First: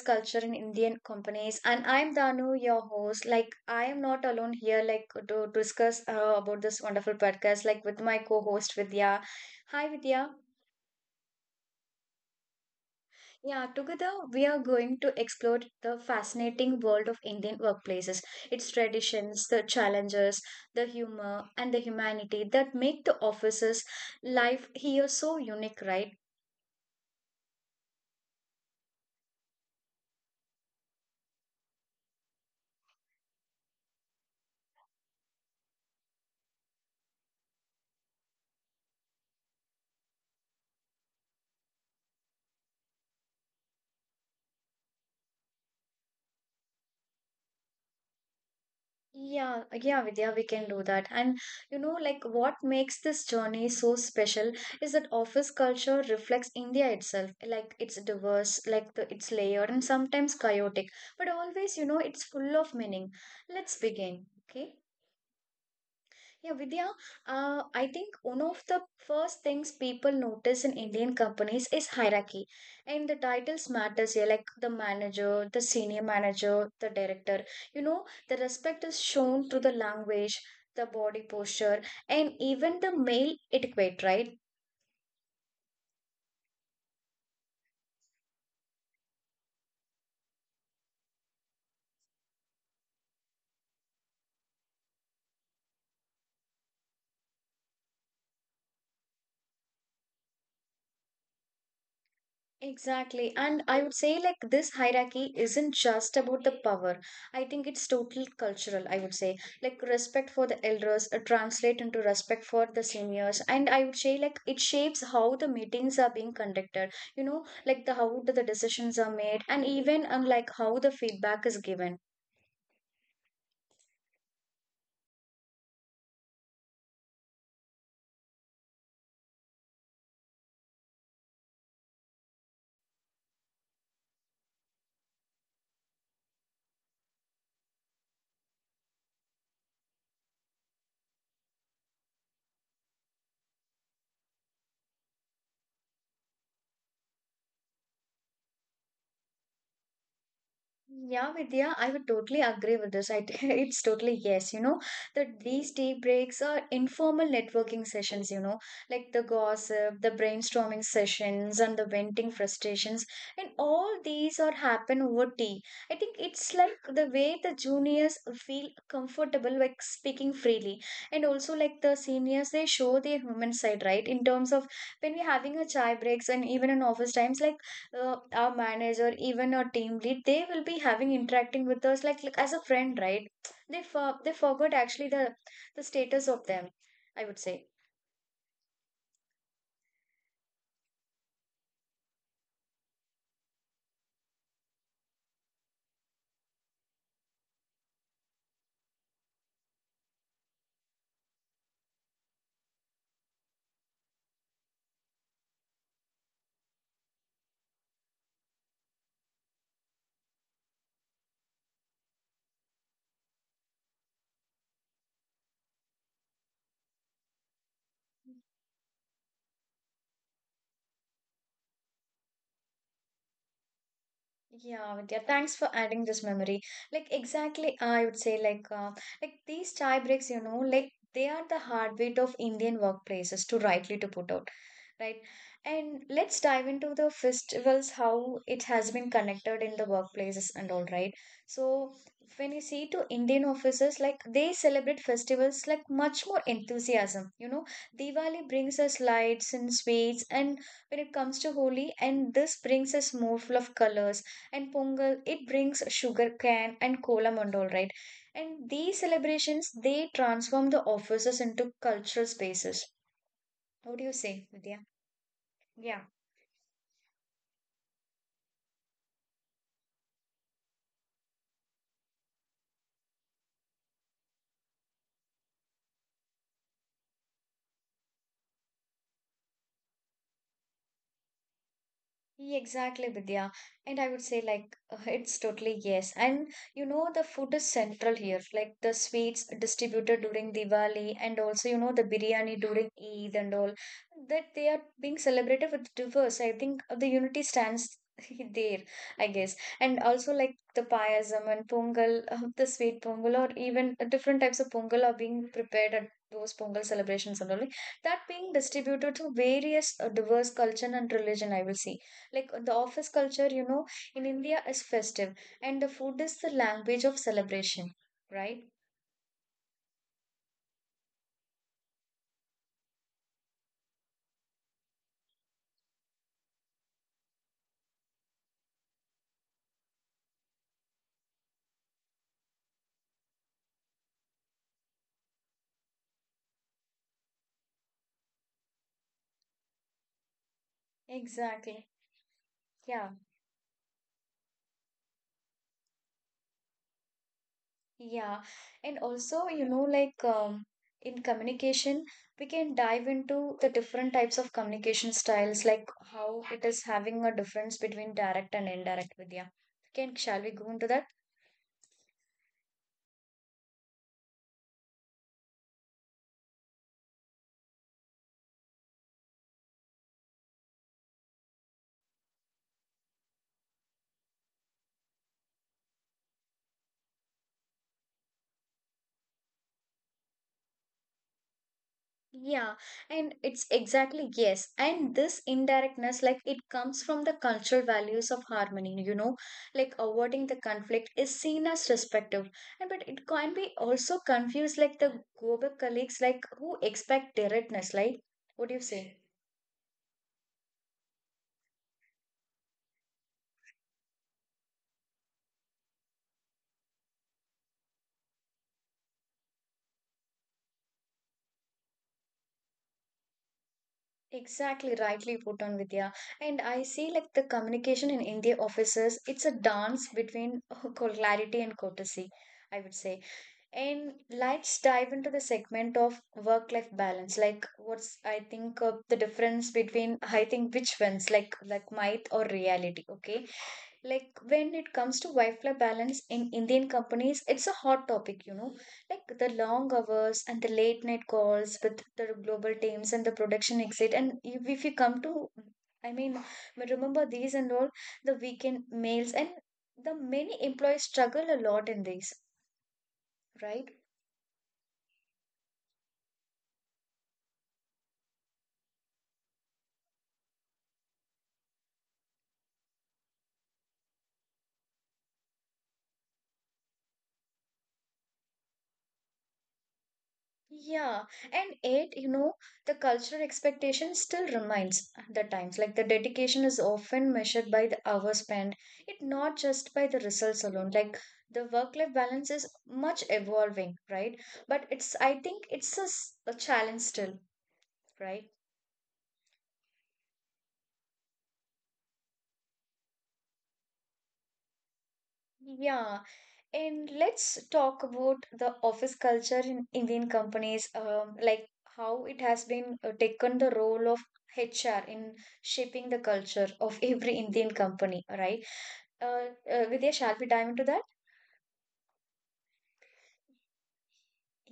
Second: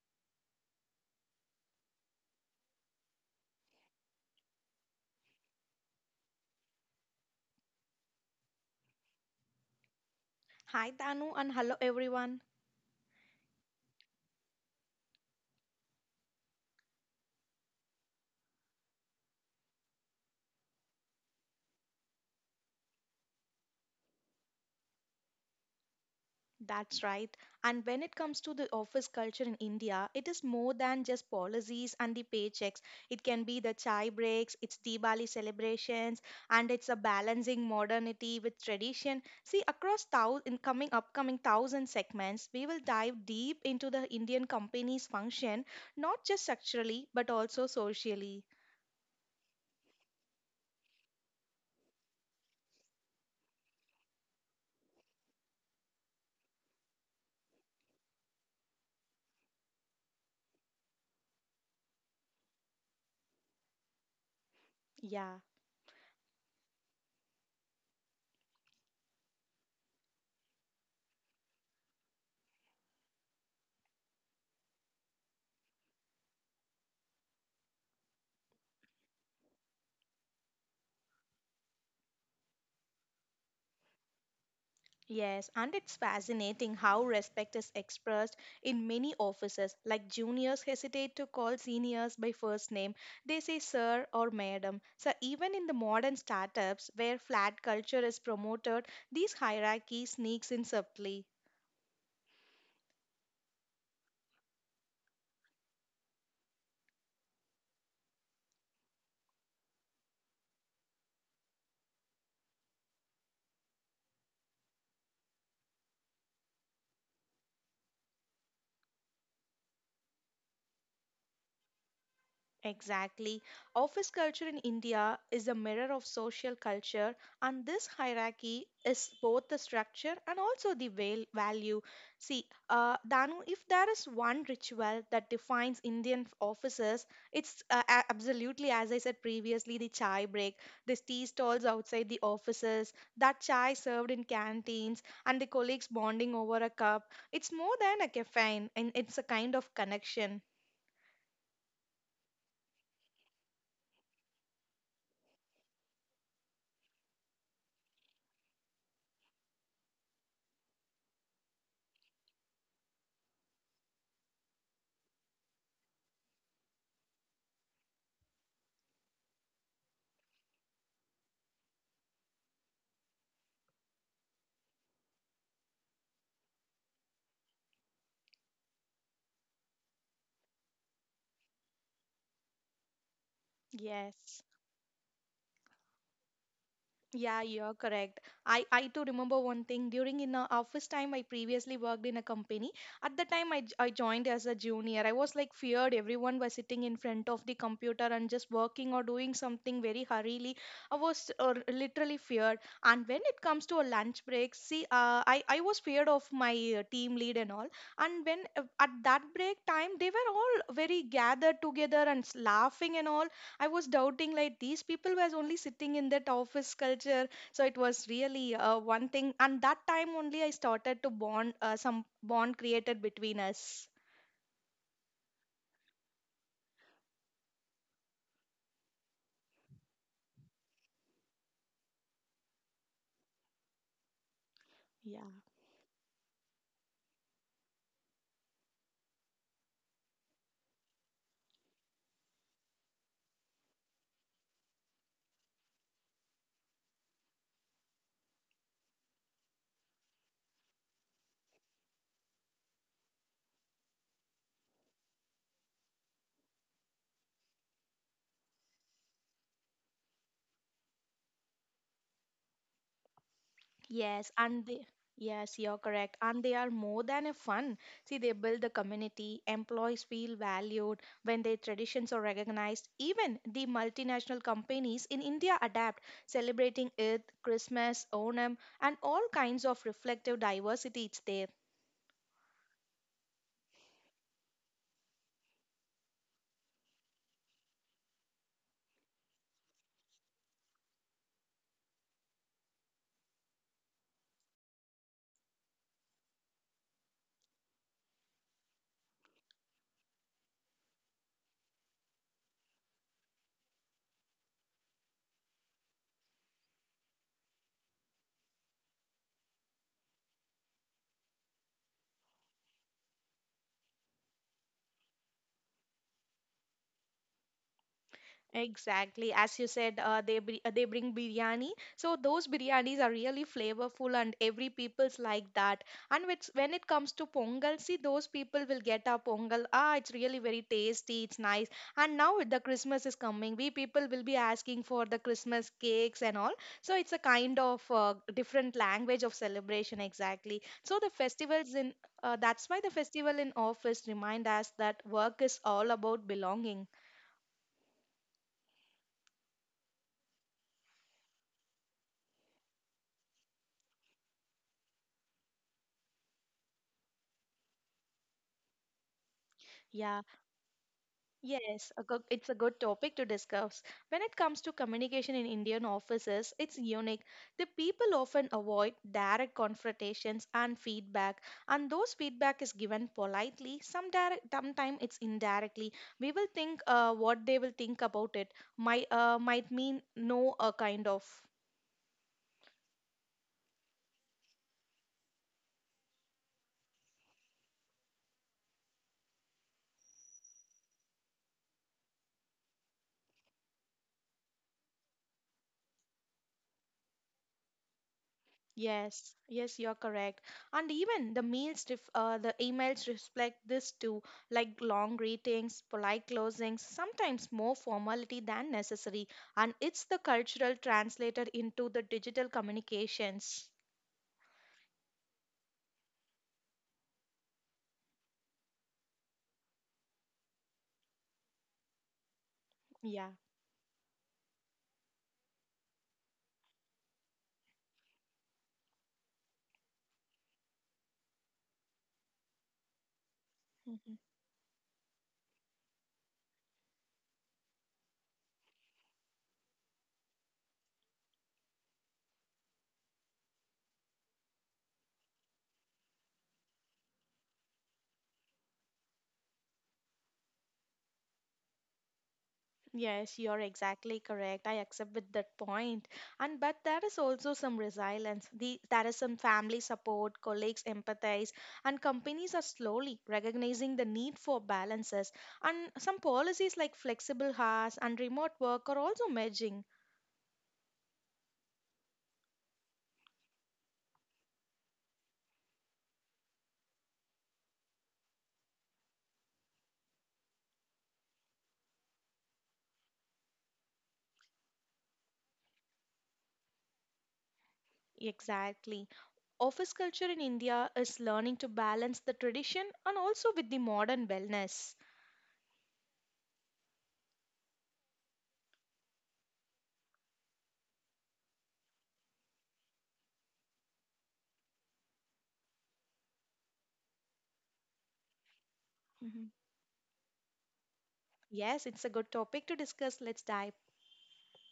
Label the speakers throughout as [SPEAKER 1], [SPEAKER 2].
[SPEAKER 1] culture in Indian companies. And I'm Danu, your host. Like, I am not alone here, like, to discuss about this wonderful podcast, like, with my co host Vidya. Hi, Vidya.
[SPEAKER 2] Hi Tanu and hello everyone.
[SPEAKER 1] Yeah, together we are going to explore the fascinating world of Indian workplaces, its traditions, the challenges, the humor, and the humanity that make the office's life here so unique, right?
[SPEAKER 2] That's right. And when it comes to the office culture in India, it is more than just policies and the paychecks. It can be the chai breaks, it's Diwali celebrations, and it's a balancing modernity with tradition. See, across thou- in coming upcoming thousand segments, we will dive deep into the Indian company's function, not just structurally but also socially.
[SPEAKER 1] Yeah, like, yeah, Vidya, we can do that. And you know, like what makes this journey so special is that office culture reflects India itself. Like it's diverse, like it's layered and sometimes chaotic, but always, you know, it's full of meaning. Let's begin, okay?
[SPEAKER 2] Yeah.
[SPEAKER 1] Yeah, Vidya, I think one of the first things people notice in Indian companies is hierarchy. And the titles matters here, like the manager, the senior manager, the director. You know, the respect is shown through the language, the body posture, and even the male etiquette, right?
[SPEAKER 2] Yes, and it's fascinating how respect is expressed in many offices. Like juniors hesitate to call seniors by first name, they say sir or madam. So, even in the modern startups where flat culture is promoted, these hierarchies sneaks in subtly.
[SPEAKER 1] Exactly. And I would say, like, this hierarchy isn't just about the power. I think it's totally cultural, I would say. Like, respect for the elders translate into respect for the seniors. And I would say, like, it shapes how the meetings are being conducted, you know, like the how the decisions are made and even like how the feedback is given.
[SPEAKER 2] Exactly. Office culture in India is a mirror of social culture, and this hierarchy is both the structure and also the value. See, Danu, if there is one ritual that defines Indian offices, it's absolutely, as I said previously, the chai break. These tea stalls outside the offices, that chai served in canteens, and the colleagues bonding over a cup. It's more than a caffeine, and it's a kind of connection.
[SPEAKER 1] Yeah, Vidya, I would totally agree with this. I, it's totally yes, you know, that these tea breaks are informal networking sessions, you know, like the gossip, the brainstorming sessions, and the venting frustrations. And all these are happen over tea. I think it's like the way the juniors feel comfortable like speaking freely. And also like the seniors, they show their human side, right? In terms of when we're having a chai breaks and even in office times, like our manager, even our team lead, they will be having interacting with us like as a friend, right? They
[SPEAKER 2] Yes.
[SPEAKER 1] forgot actually the status of them. I would
[SPEAKER 2] Yeah,
[SPEAKER 1] say,
[SPEAKER 2] you're correct. I too remember one thing. During in a office time, I previously worked in a company. At the time, I joined as a junior. I was like feared everyone was sitting in front of the computer and just working or doing something very hurriedly. I was literally feared. And when it comes to a lunch break, see, I was feared of my team lead and all. And when at that break time, they were all very gathered together and laughing and all. I was doubting like these people was only sitting in that office culture. So it was really one thing. And that time only I started to bond some bond created between us.
[SPEAKER 1] yeah, Vidya. Thanks for adding this memory. Like exactly, I would say like these tie breaks, you know, like they are the heartbeat of Indian workplaces. To rightly to put out right.
[SPEAKER 2] Yeah.
[SPEAKER 1] And let's dive into the festivals, how it has been connected in the workplaces and all, right? So when you see to Indian officers, like they celebrate festivals like much more enthusiasm. You know, Diwali brings us lights and sweets, and when it comes to Holi, and this brings us more full of colors. And Pongal, it brings sugar cane and kolam and all, right? And these celebrations, they transform the offices into cultural spaces. What do you
[SPEAKER 2] Yes,
[SPEAKER 1] say,
[SPEAKER 2] and
[SPEAKER 1] Vidya?
[SPEAKER 2] they Yes, you're correct. And they are more than a fun. See, they build the community, employees feel valued when their traditions are recognized. Even the multinational companies in India adapt, celebrating Eid, Christmas, Onam, and all kinds of reflective diversity it's there.
[SPEAKER 1] Yeah, exactly, Vidya. And I would say, like, it's totally yes. And you know, the food is central here, like the sweets distributed during Diwali, and also, you know, the biryani during Eid and all that they are being celebrated with diverse. I think the unity stands there, I guess. And also, like, the payasam and pongal, the sweet pongal, or even different types of pongal are being prepared at those pongal celebrations and all that being distributed to various diverse culture and religion, I will say like the office culture, you know, in India is festive, and the food is the language of celebration, right?
[SPEAKER 2] Exactly, as you said, they bring biryani. So those biryanis are really flavorful, and every people's like that. And which, when it comes to pongal, see those people will get our pongal. Ah, it's really very tasty. It's nice. And now with the Christmas is coming, we people will be asking for the Christmas cakes and all. So it's a kind of different language of celebration. Exactly. So the festivals
[SPEAKER 1] Exactly.
[SPEAKER 2] in That's why the
[SPEAKER 1] Yeah,
[SPEAKER 2] festival in office remind us that work is all about belonging.
[SPEAKER 1] yeah. And also, you know, like in communication we can dive into the different types of communication styles, like how it is having a difference between direct and indirect, Vidya. Can,
[SPEAKER 2] Yeah.
[SPEAKER 1] shall we go into that?
[SPEAKER 2] Yes, it's a good topic to discuss. When it comes to communication in Indian offices, it's unique. The people often avoid direct confrontations and feedback, and those feedback is given politely. Some direct, sometimes it's indirectly. We will think what they will think about it might mean no, a kind of.
[SPEAKER 1] Yeah, and it's exactly yes. And this indirectness, like it comes from the cultural values of harmony, you know, like avoiding the conflict is seen as respectful. And but it can be also confused, like the Gobek colleagues, like who expect directness, like what do you say?
[SPEAKER 2] Yes, yes, you're correct. And even the the emails reflect this too, like long greetings, polite closings, sometimes more formality than necessary. And it's the cultural translated into the digital communications.
[SPEAKER 1] Exactly, rightly put on Vidya. And I see like the communication in India offices, it's a dance between clarity and courtesy, I would say.
[SPEAKER 2] Yeah.
[SPEAKER 1] And let's dive into the segment of work-life balance. Like, what's I think the difference between I think which ones, like myth or reality. Okay,
[SPEAKER 2] Mm-hmm.
[SPEAKER 1] like when it comes to work-life balance in Indian companies, it's a hot topic. You know, like the long hours and the late night calls with the global teams and the production exit. And if you come to, I mean, remember these and all the weekend mails and the many employees struggle a lot in these,
[SPEAKER 2] Yes, you're
[SPEAKER 1] right?
[SPEAKER 2] exactly correct. I accept with that point. And but there is also some resilience. There is some family support, colleagues empathize, and companies are slowly recognizing the need for balances. And some policies like flexible hours and remote work are also merging.
[SPEAKER 1] Yeah, and it, you know, the cultural expectation still remains the times. Like the dedication is often measured by the hours spent, it not just by the results alone. Like the work-life balance is much evolving, right? But it's, I think it's a, a challenge still, right?
[SPEAKER 2] Exactly. Office culture in India is learning to balance the tradition and also with the modern wellness.
[SPEAKER 1] Yeah, and let's talk about the office culture in Indian companies, like how it has been taken the role of HR in shaping the culture of every Indian company, right?
[SPEAKER 2] Mhm.
[SPEAKER 1] Vidya, shall we dive into that?
[SPEAKER 2] Yes, it's a good topic to discuss. Let's dive.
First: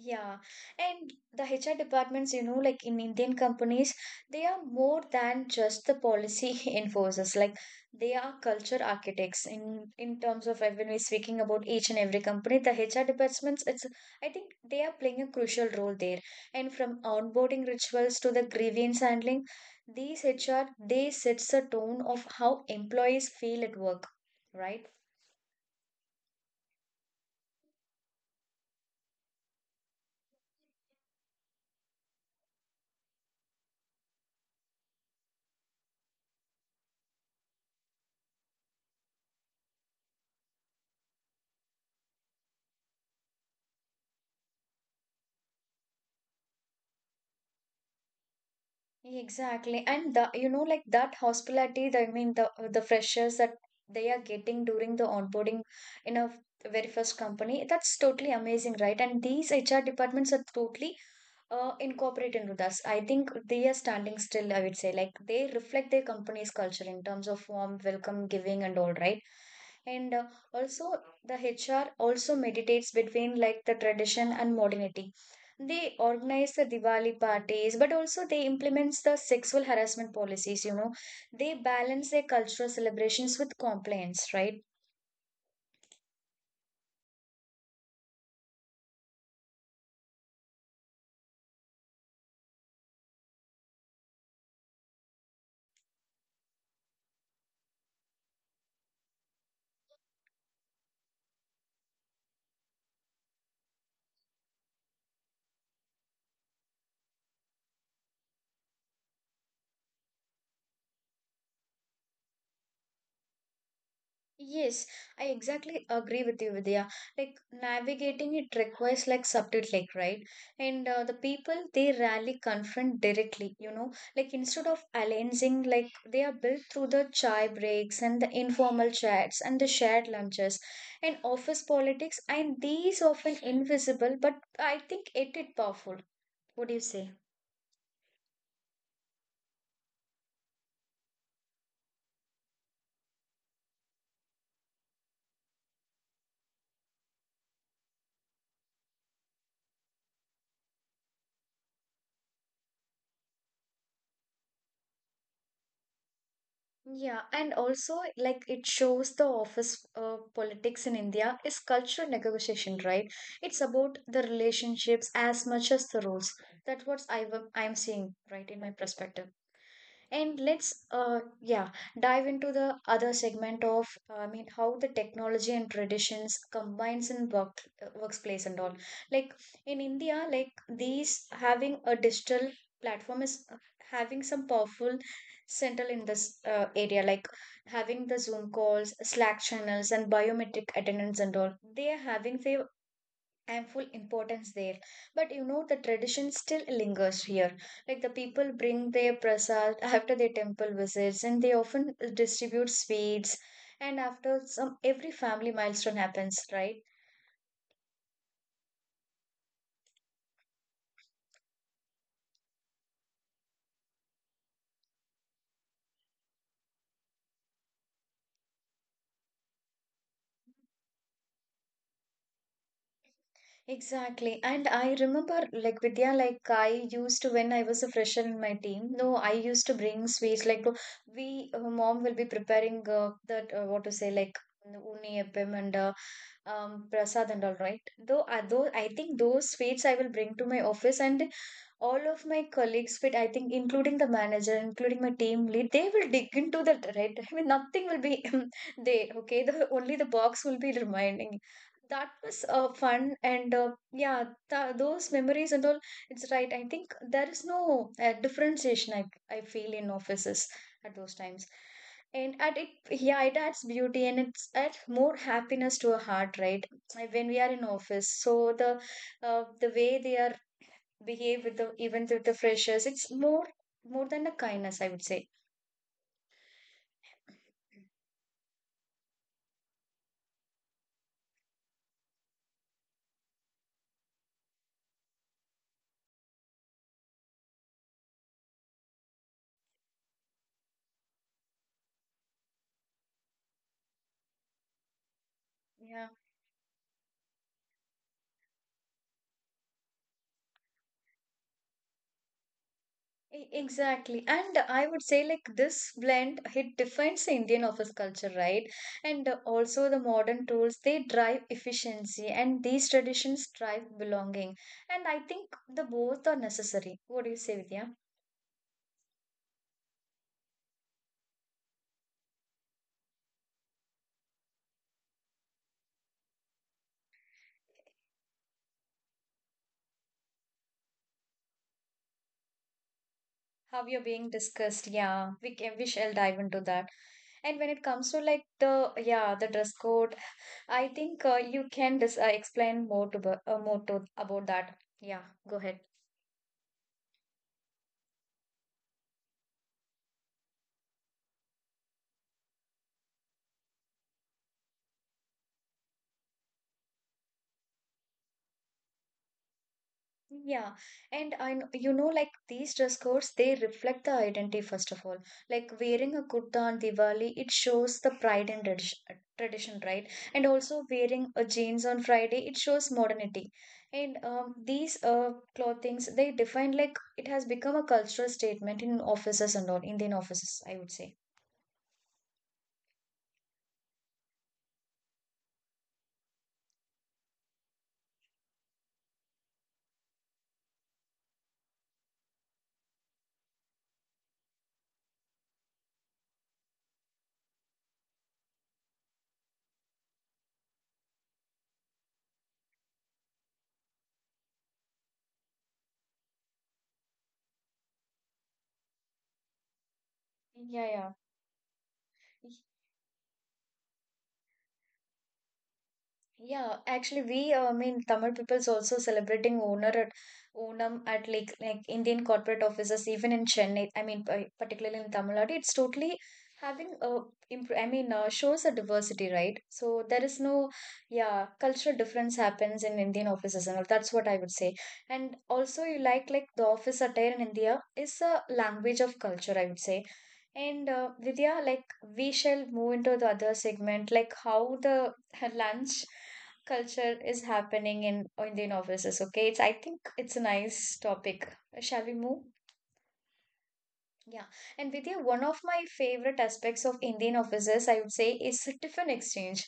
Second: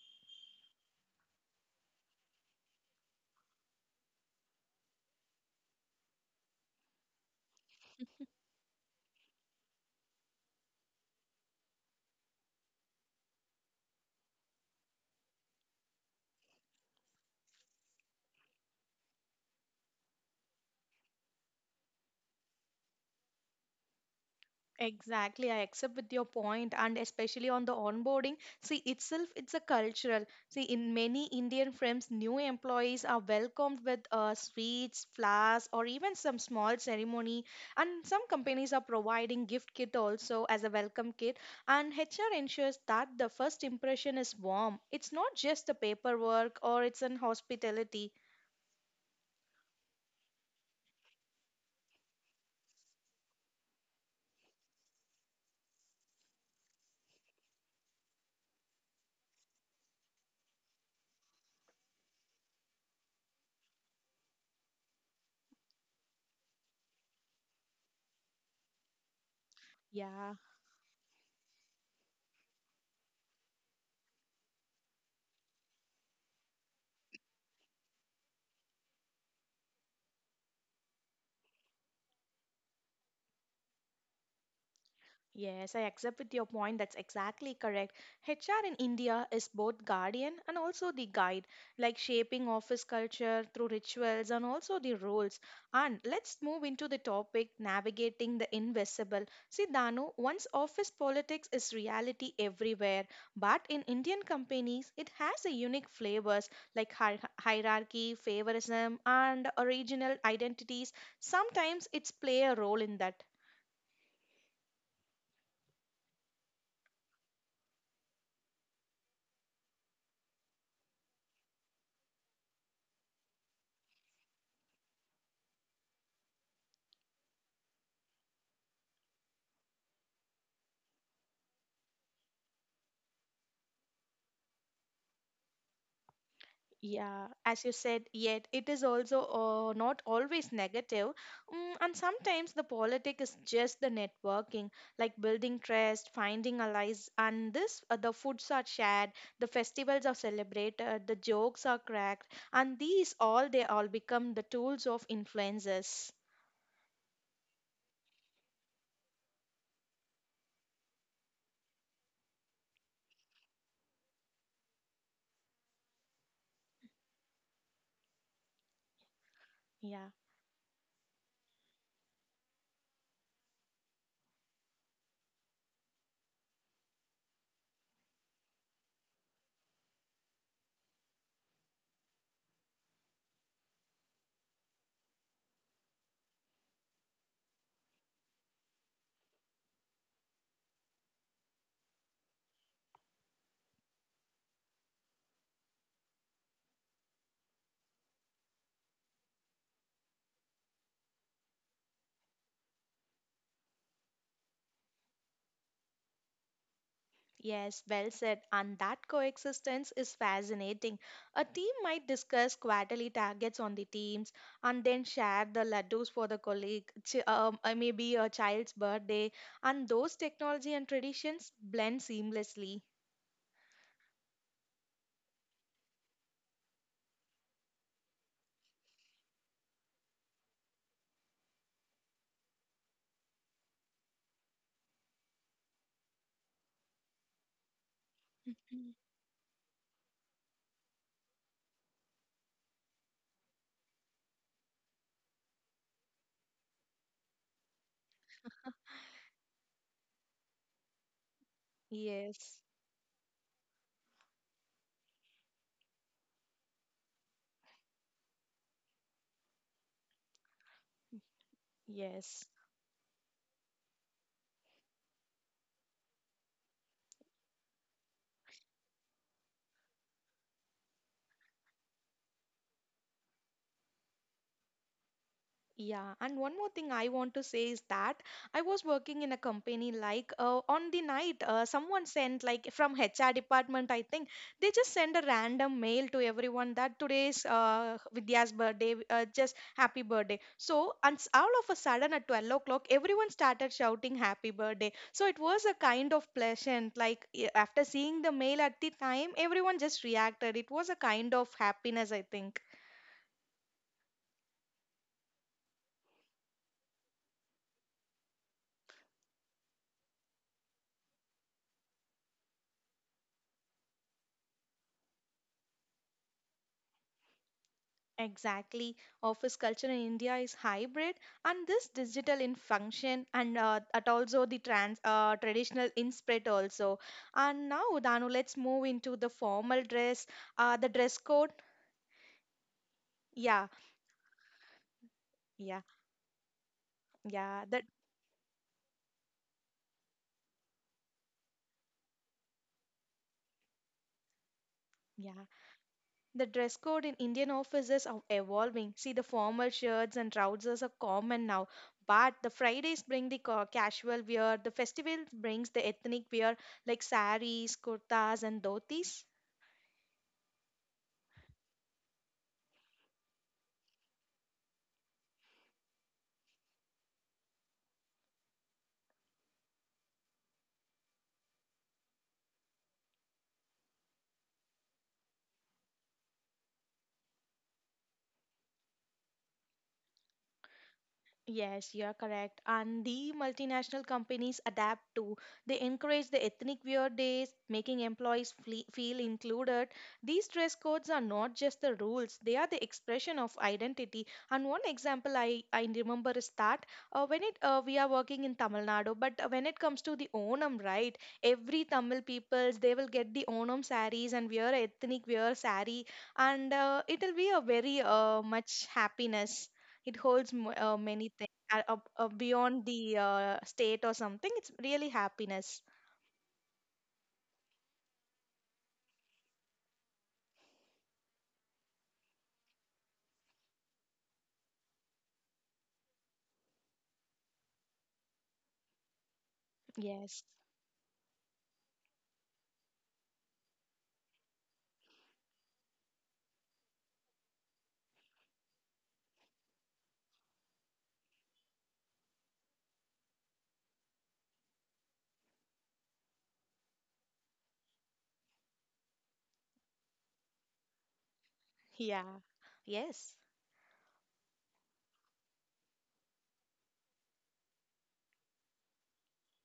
[SPEAKER 1] Yeah, and the HR departments, you know, like in Indian companies, they are more than just the policy enforcers. Like they are culture architects in terms of when we're speaking about each and every company. The HR departments, it's I think they are playing a crucial role there. And from onboarding rituals to the grievance handling, these HR they sets the tone of how employees feel at work, right?
[SPEAKER 2] Exactly, I accept with your point, and especially on the onboarding. See, itself, it's a cultural. See, in many Indian firms, new employees are welcomed with sweets, flowers, or even some small ceremony. And some companies are providing gift kit also as a welcome kit. And HR ensures that the first impression is warm. It's not just the paperwork or it's an hospitality.
[SPEAKER 1] Exactly. And the, you know, like that hospitality, the, I mean, the freshers that they are getting during the onboarding in a very first company, that's totally amazing, right? And these HR departments are totally incorporated into that. I think they are standing still, I would say. Like they reflect their company's culture in terms of warm welcome giving and all, right? And
[SPEAKER 2] Yeah.
[SPEAKER 1] also the HR also meditates between like the tradition and modernity. They organize the Diwali parties, but also they implements the sexual harassment policies, you know. They balance their cultural celebrations with compliance, right?
[SPEAKER 2] Yes, I accept with your point. That's exactly correct. HR in India is both guardian and also the guide, like shaping office culture through rituals and also the roles. And let's move into the topic navigating the invisible. See, Danu, once office politics is reality everywhere, but in Indian companies, it has a unique flavors like hierarchy, favorism, and original identities. Sometimes it's play a role in that.
[SPEAKER 1] Yes, I exactly agree with you, Vidya. Like navigating it requires like subtlety, right? And the people they rarely confront directly, you know. Like instead of alliancing, like they are built through the chai breaks and the informal chats and the shared lunches and office politics, and these often invisible, but I think it is powerful. What do you say?
[SPEAKER 2] Yeah, as you said, yet it is also not always negative. Mm, and sometimes the politic is just the networking, like building trust, finding allies. And the foods are shared, the festivals are celebrated, the jokes are cracked, and these all they all become the tools of influences.
[SPEAKER 1] Yeah, and also like it shows the office politics in India is cultural negotiation, right? It's about the relationships as much as the roles. That's what I'm seeing, right, in my perspective.
[SPEAKER 2] Yeah.
[SPEAKER 1] And let's yeah, dive into the other segment of I mean how the technology and traditions combines in workplace and all. Like in India, like these having a digital platform is having some powerful central in this area, like having the zoom calls, slack channels, and biometric attendance and all, they are having their and full importance there. But you know, the tradition still lingers here. Like the people bring their prasad after their temple visits, and they often distribute sweets. And after some, every family milestone happens, right?
[SPEAKER 2] Yes, well said. And that coexistence is fascinating. A team might discuss quarterly targets on the teams and then share the laddus for the maybe a child's birthday, and those technology and traditions blend seamlessly.
[SPEAKER 1] Exactly. And I remember, like Vidya, like I used to when I was a fresher in my team. No, I used to bring sweets. Like we, mom will be preparing that what to say, like. Unni எப்பம் and prasad and all, right? Though I
[SPEAKER 2] Mm.
[SPEAKER 1] think those sweets I will bring to my office, and all of my colleagues fit, I think, including the manager, including my team lead, they will dig into that, right? I mean nothing will be there. Okay, the only the box will be reminding. That was
[SPEAKER 2] Yes,
[SPEAKER 1] fun and yeah, those memories and all, it's right. I think there is no differentiation, I feel, in offices at those times. And
[SPEAKER 2] yes.
[SPEAKER 1] at it, yeah, it adds beauty and it's adds more happiness to a heart, right? Like, when we are in office, so the way they are behave with the even with the freshers, it's more than a kindness, I would say.
[SPEAKER 2] Yeah, and one more thing I want to say is that I was working in a company like on the night someone sent like from HR department I think they just send a random mail to everyone that today's Vidya's birthday just happy birthday. So and all of a sudden at 12 o'clock everyone started shouting happy birthday. So it was a
[SPEAKER 1] Yeah,
[SPEAKER 2] kind of pleasant like after seeing the mail at the time everyone just reacted. It was a kind of happiness I think.
[SPEAKER 1] Exactly, and I would say like this blend, it defines the Indian office culture, right? And also the modern tools they drive efficiency and these traditions drive belonging, and I think the both are necessary. What do you say, Vidya?
[SPEAKER 2] Exactly. Office culture in India is hybrid, and this digital in function, and at also the trans traditional in spread also. And now, Danu, let's move into the formal dress, the dress code. Yeah,
[SPEAKER 1] How you're being discussed, yeah,
[SPEAKER 2] yeah,
[SPEAKER 1] we shall dive into that. And
[SPEAKER 2] yeah.
[SPEAKER 1] when it
[SPEAKER 2] That
[SPEAKER 1] comes to like the, yeah, the dress code, I think you can explain more to about that. Yeah,
[SPEAKER 2] yeah.
[SPEAKER 1] go ahead.
[SPEAKER 2] The dress code in Indian offices are evolving. See, the formal shirts and trousers are common now. But the Fridays bring the casual wear, the festival brings the ethnic wear like saris, kurtas, and dhotis.
[SPEAKER 1] Yeah, and I know, you know, like these dress codes they reflect the identity first of all. Like wearing a kurta on Diwali, it shows the pride and tradition, right? And also wearing a jeans on Friday, it shows modernity. And these clothings they define, like, it has become a cultural statement in offices and all Indian offices, I would say.
[SPEAKER 2] Yes, you're correct. And the multinational companies adapt too. They encourage the ethnic wear days, making employees feel included. These dress codes are not just the rules, they are the expression of identity. And one example I remember is that when it we are working in Tamil Nadu, but when it comes to the Onam, right? Every Tamil peoples they will get the Onam sarees and wear ethnic wear saree, and it'll be a very much happiness. It holds
[SPEAKER 1] Yeah, yeah.
[SPEAKER 2] many things, beyond the state or something, it's really happiness.
[SPEAKER 1] Yeah, actually, I mean, Tamil people's also celebrating Onar at Onam at like Indian corporate offices, even in Chennai. I mean, particularly in Tamil Nadu, it's totally having a I mean, shows a diversity, right? So there is
[SPEAKER 2] Yes.
[SPEAKER 1] no, yeah, cultural difference happens in Indian offices, and all. That's what I would say. And also, you like the office attire in India is a language of culture, I would say. And Vidya, like we shall move into the other segment, like how the lunch culture is happening in Indian offices. Okay, it's I think it's a nice topic. Shall we move?
[SPEAKER 2] Yeah. Yes,
[SPEAKER 1] Yeah, and Vidya, one of my favorite aspects of Indian offices, I would say, is tiffin exchange.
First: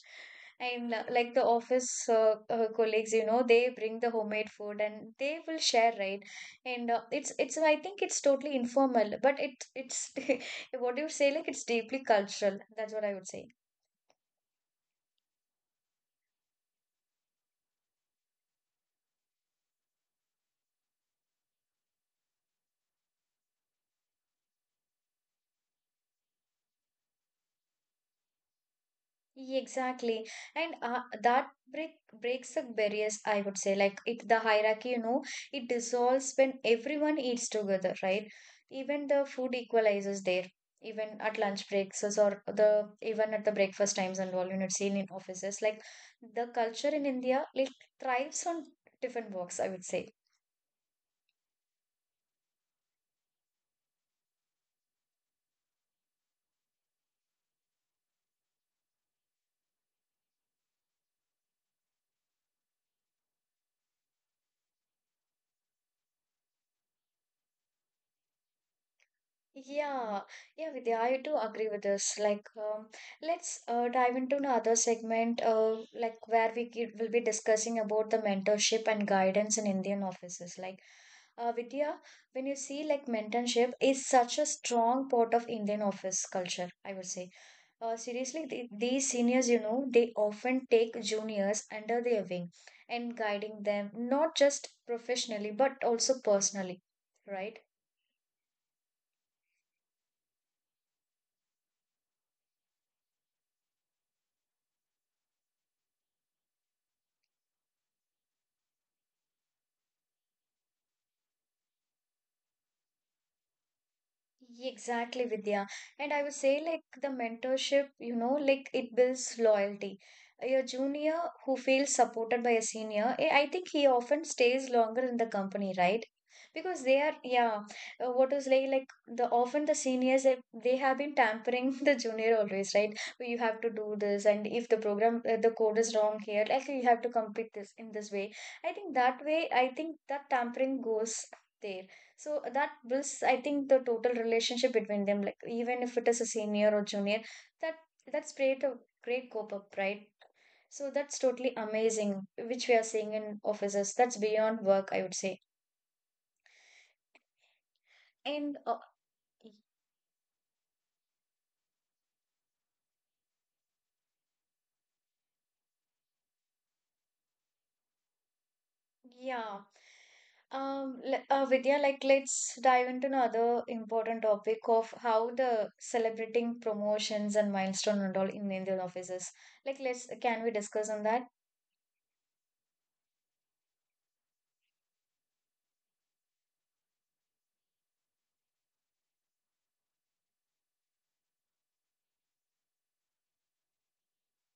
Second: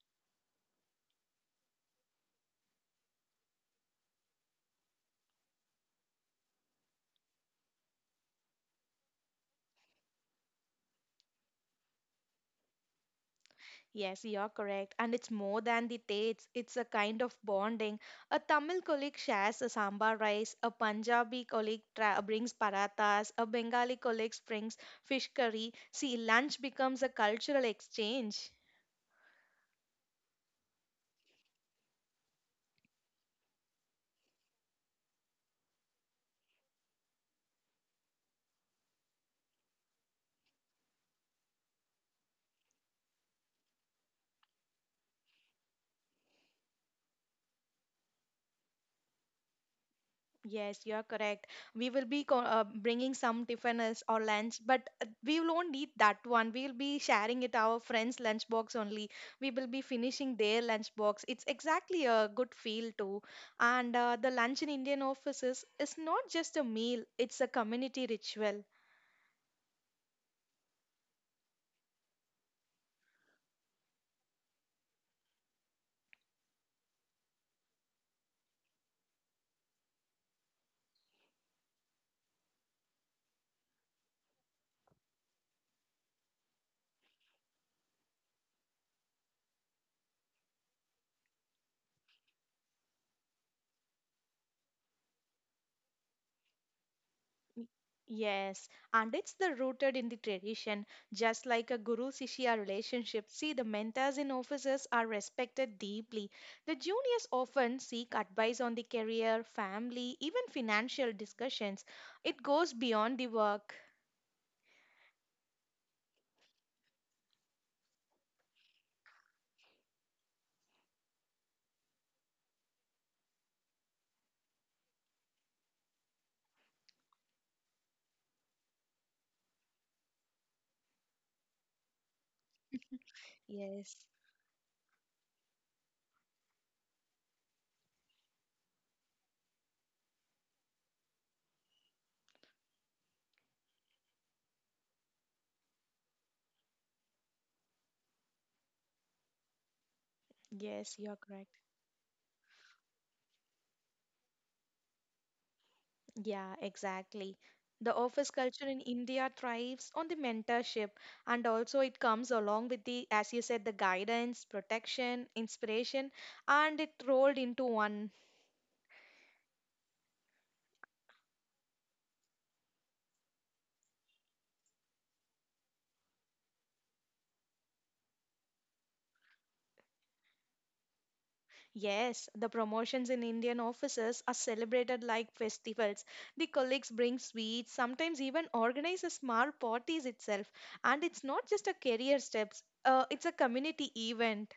[SPEAKER 1] And Like the office colleagues, you know, they bring the homemade food and they will share, right? And it's I think it's totally informal, but it's what do you say? Like, it's deeply cultural. That's what I would say.
[SPEAKER 2] yes, you're correct, and it's more than the taste, it's a kind of bonding. A Tamil colleague shares a sambar rice, a Punjabi colleague brings parathas, a Bengali colleague brings fish curry. See, lunch becomes a cultural exchange.
[SPEAKER 1] Yeah, exactly. And that breaks the barriers, I would say. Like, it the hierarchy, you know, it dissolves when everyone eats together, right? Even the food equalizes there, even at lunch breaks or the even at the breakfast times and all, you know, it's seen in offices. Like the culture in India, it thrives on different walks, I would say.
[SPEAKER 2] Yes, you are correct. We will be bringing some tiffins or lunch, but we won't eat that one. We will be sharing it our friends' lunchbox only. We will be finishing their lunchbox. It's exactly a good feel too. And the lunch in Indian offices is not just a meal; it's a community ritual.
[SPEAKER 1] Yeah, yeah, Vidya, I do agree with this. Let's dive into another segment, like where will be discussing about the mentorship and guidance in Indian offices. Vidya, when you see, like, mentorship is such a strong part of Indian office culture, I would say. Seriously, the, these seniors, you know, they often take juniors under their wing and guiding them, not just professionally, but also personally. Right.
[SPEAKER 2] Y- Yes, and it's the rooted in the tradition, just like a guru shishya relationship. See, the mentors in offices are respected deeply. The juniors often seek advice on the career, family, even financial discussions. It goes beyond the work.
[SPEAKER 1] Exactly, Vidya. And I would say, like, the mentorship, you know, like it builds loyalty. Your junior who feels supported by a senior, eh, I think he often stays longer in the company, right? Because they are, yeah, what is like the often the seniors, eh, they have been tampering the junior always, right? "Oh, you have to
[SPEAKER 2] Yes,
[SPEAKER 1] do this, and if the program, the code is wrong here, like you have to complete this in this way." I think that way, I think that tampering goes there. So that builds, I think, the total relationship between them. Like, even if it is a senior or junior, that that's great a great cope up, right? So
[SPEAKER 2] yes, you're
[SPEAKER 1] that's
[SPEAKER 2] correct.
[SPEAKER 1] totally amazing, which we are seeing in offices. That's beyond work, I would say.
[SPEAKER 2] Yeah, exactly. The office
[SPEAKER 1] And
[SPEAKER 2] culture
[SPEAKER 1] uh,
[SPEAKER 2] in India thrives on the mentorship, and also it comes along with the, as you said, the guidance, protection, inspiration, and it rolled into one.
[SPEAKER 1] yeah, Vidya, like, let's dive into another important topic of how the celebrating promotions and milestone and all in Indian offices. Like, let's, can we discuss on that?
[SPEAKER 2] Yes, the promotions in Indian offices are celebrated like festivals. The colleagues bring sweets, sometimes even organize a small parties itself, and it's not just a career steps. It's a community event.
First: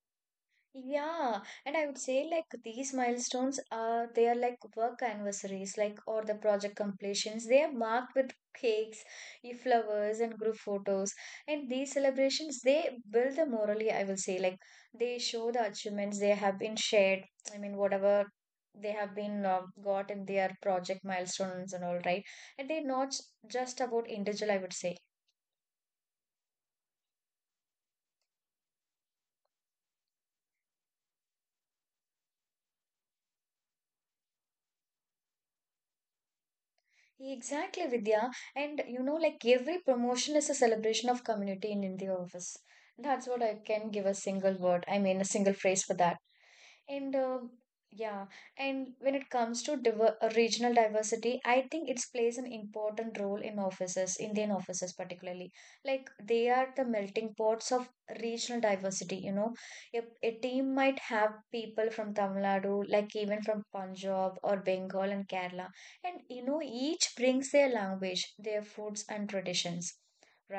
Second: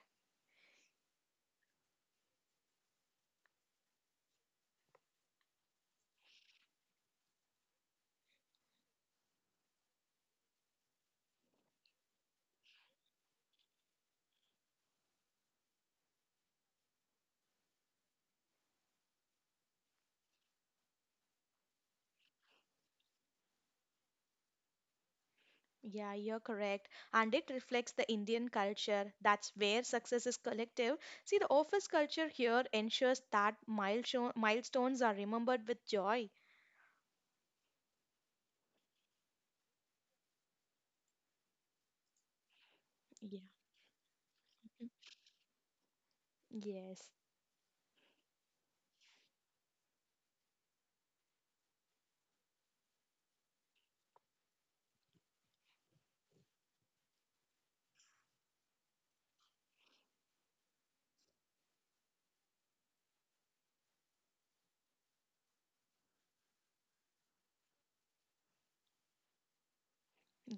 [SPEAKER 1] Yeah, and I would say, like, these milestones are, they are like work anniversaries, like, or the project completions. They are marked with cakes, flowers, and group photos. And these celebrations, they build the morally, I will say, like they show the achievements they have been shared. I mean, whatever they have been got in their project milestones and all, right? And they're not just about individual, I would say.
[SPEAKER 2] Yeah, you're correct. And it reflects the Indian culture. That's where success is collective. See, the office culture here ensures that milestones are remembered with joy.
[SPEAKER 1] Exactly, Vidya. And you know, like every promotion is a celebration of community in the office. That's
[SPEAKER 2] Yeah.
[SPEAKER 1] what I can give a single word, I mean, a single phrase for that.
[SPEAKER 2] Yes.
[SPEAKER 1] And um yeah, and when it comes to diver regional diversity, I think it plays an important role in offices, Indian offices particularly. Like, they are the melting pots of regional diversity, you know. A team might have people from Tamil Nadu, like, even from Punjab or Bengal and Kerala. And, you know, each brings their language, their foods and traditions.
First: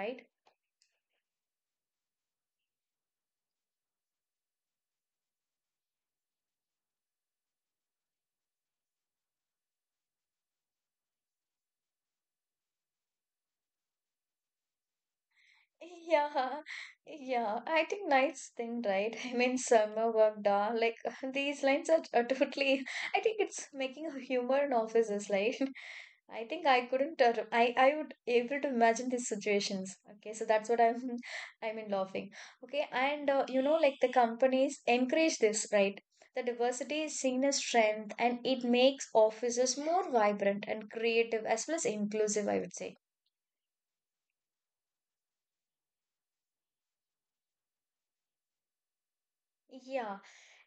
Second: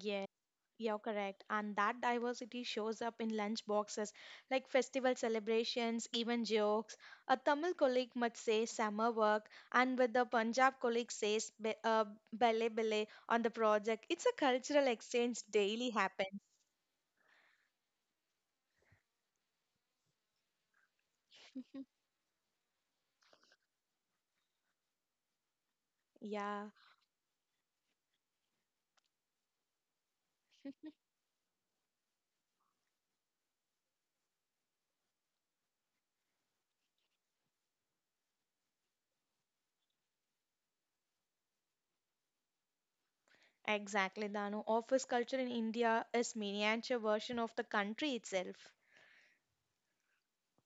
[SPEAKER 2] Yeah. You're correct. And that diversity shows up in lunch boxes like festival celebrations, even jokes. A Tamil colleague might say summer work, and with the Punjab colleague says bele bele on the project. It's a cultural exchange daily happens.
[SPEAKER 1] Yeah, yeah. I think nice thing, right? I mean, summer work, da. Like these lines are totally. I think it's making a humor in offices, like. I think
[SPEAKER 2] Yeah.
[SPEAKER 1] I couldn't. I would able to imagine these situations. Okay, so that's what I'm. I mean, laughing. Okay, and you know, like the companies encourage this, right? The diversity is seen as strength, and it makes offices more vibrant and creative as well as inclusive. I would say.
[SPEAKER 2] Exactly, Danu. Office culture in India is miniature version of the country itself.
[SPEAKER 1] Yeah,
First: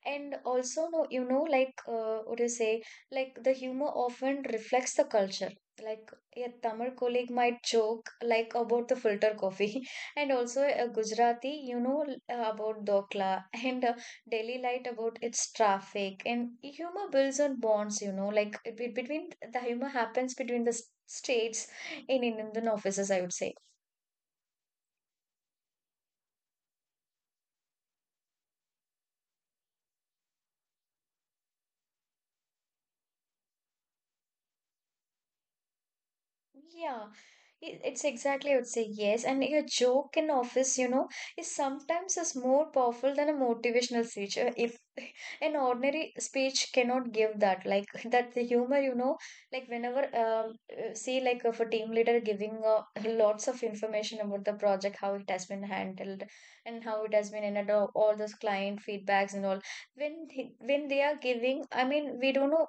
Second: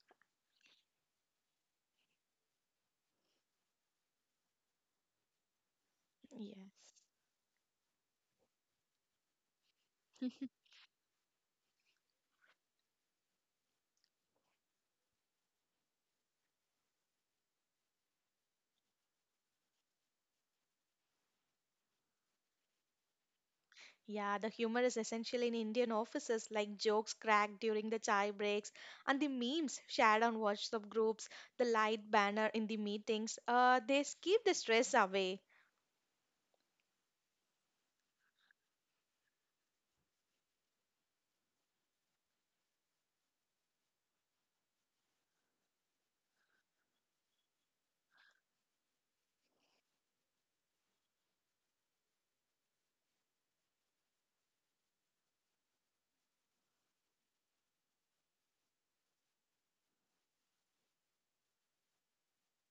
[SPEAKER 1] and also, no, you know, like, what do you say? Like, the humor often reflects the culture. Like, a
[SPEAKER 2] Yeah.
[SPEAKER 1] Tamil colleague might joke like about the filter coffee, and also a Gujarati, you know, about Dokla, and Delhi Light about its traffic. And humor builds on bonds, you know, like between the humor happens between the states in Indian offices, I would say.
[SPEAKER 2] Yeah, the humor is essential in Indian offices, like jokes cracked during the chai breaks and the memes shared on WhatsApp groups, the light banner in the meetings. They keep the stress away.
[SPEAKER 1] Yeah, it's exactly, I would say, yes. And your joke in office, you know, is sometimes is more powerful than a motivational speech. If an ordinary speech cannot give that, like, that the humor, you know, like, whenever see, like, of a team leader giving lots of information about the project, how it has been handled, and how it has been and all those client feedbacks and all. When they are giving, I mean, we don't know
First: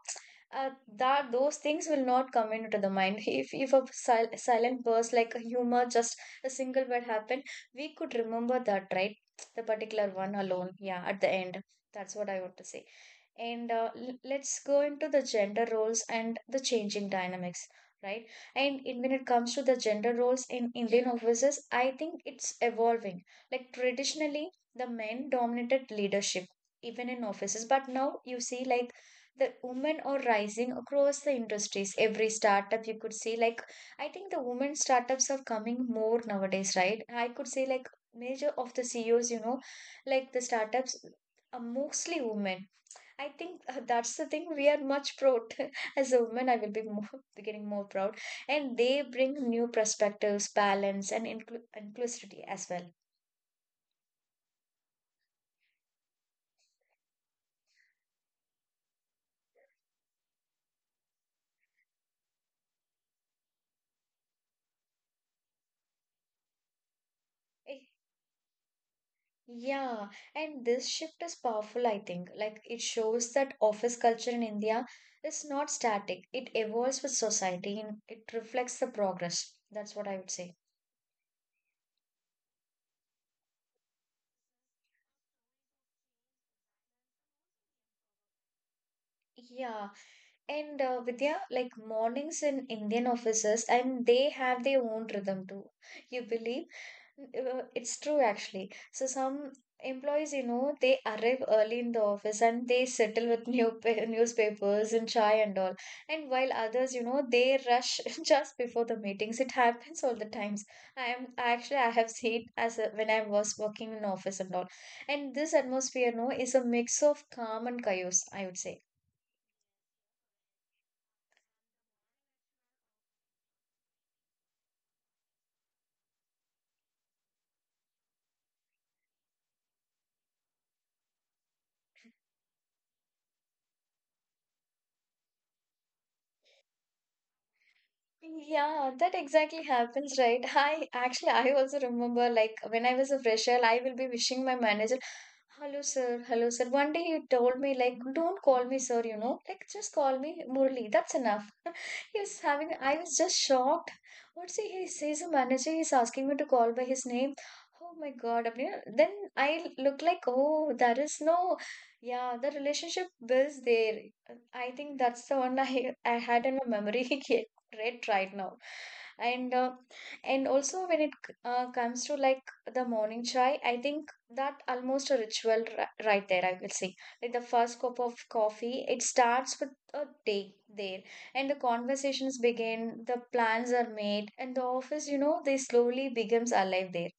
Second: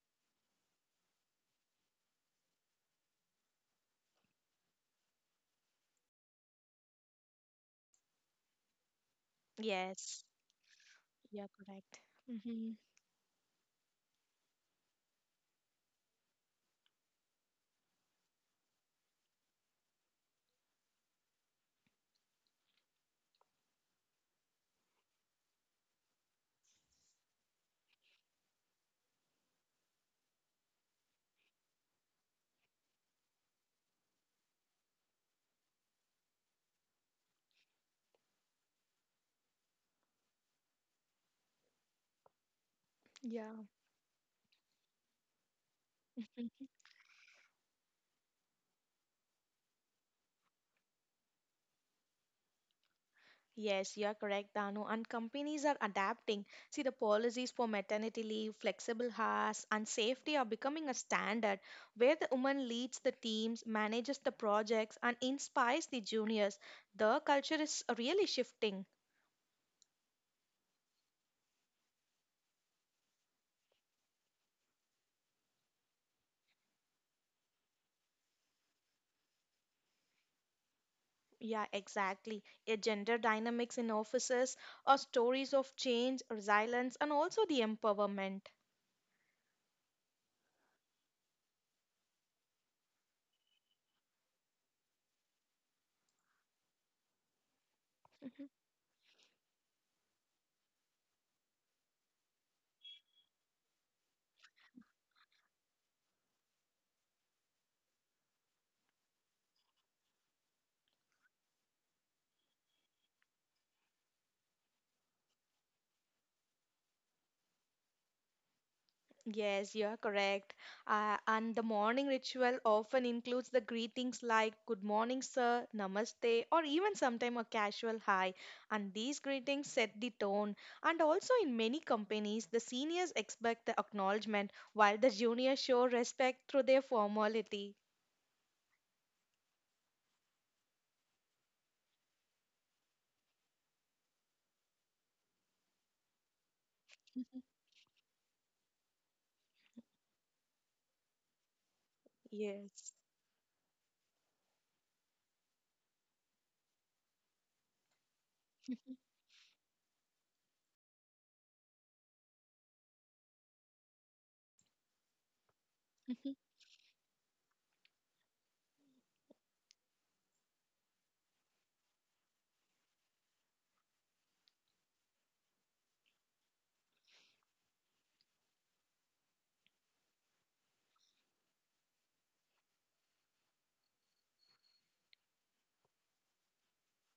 [SPEAKER 1] uh, that those things will not come into the mind, if a silent burst like a humor just a single word happened, we could remember that, right? The particular
[SPEAKER 2] Yes,
[SPEAKER 1] one alone, yeah, at the
[SPEAKER 2] you're
[SPEAKER 1] end,
[SPEAKER 2] correct.
[SPEAKER 1] that's what I want to
[SPEAKER 2] Hmm.
[SPEAKER 1] say. Let's go into the gender roles and the changing dynamics, right? And when it comes to the gender roles in Indian offices, I think it's evolving. Like, traditionally, the men dominated leadership even in offices, but now you see, like, the women are rising across the industries. Every startup, you could see, like, I think the women startups are coming more nowadays, right? I could say, like, major of the CEOs, you know, like the startups, are mostly women. I think,
[SPEAKER 2] Yeah.
[SPEAKER 1] that's the thing we are much proud as a woman. I will be more getting more proud, and they bring new perspectives, balance, and inclusivity as well.
[SPEAKER 2] Yes, you are correct, Danu. And companies are adapting. See, the policies for maternity leave, flexible hours, and safety are becoming a standard where the woman leads the teams, manages the projects, and inspires the juniors. The culture is
[SPEAKER 1] Eh,
[SPEAKER 2] really shifting.
[SPEAKER 1] Yeah, and this shift is powerful. I think, like, it shows that office culture in India is not static. It evolves with society, and it reflects the progress. That's what I would say.
[SPEAKER 2] Yeah, exactly. A gender dynamics in offices or stories of change, resilience, and also the empowerment.
[SPEAKER 1] Yeah, and Vidya, like, mornings in Indian offices, and they have their own rhythm too. You believe? It's true actually. So some employees, you know, they arrive early in the office and they settle with new newspapers and chai and all. And while others, you know, they rush just before the meetings. It happens all the times. I am actually I have seen as a, when I was working in office and all. And this atmosphere, no, is a mix of calm and chaos, I would say.
[SPEAKER 2] Yes, you are correct. And the morning ritual often includes the greetings like good morning, sir, namaste, or even sometimes a casual hi. And these greetings set the tone. And also, in many companies, the seniors expect the acknowledgement while the juniors show respect through their formality.
[SPEAKER 1] Yeah, that exactly happens, right? I also remember, like, when I was a fresher, I will be wishing my manager, "Hello, sir. Hello, sir." One day he told me, like, "Don't call me sir, you know, like, just call me Murli. That's enough." He was having,
[SPEAKER 2] Yes.
[SPEAKER 1] I was just shocked. What's he? He says a manager, he's asking me to call by his name. Oh my God. I then I look like, oh, there is no, yeah, the relationship builds there. I think that's the one I
[SPEAKER 2] Mhm.
[SPEAKER 1] had in my memory. Great right now. And uh, and also when it comes to, like, the morning chai, I think that almost a ritual right there, I will say, like, the first cup of coffee, it starts with a day there, and the conversations begin, the plans are made, and the office, you know, they slowly becomes alive there.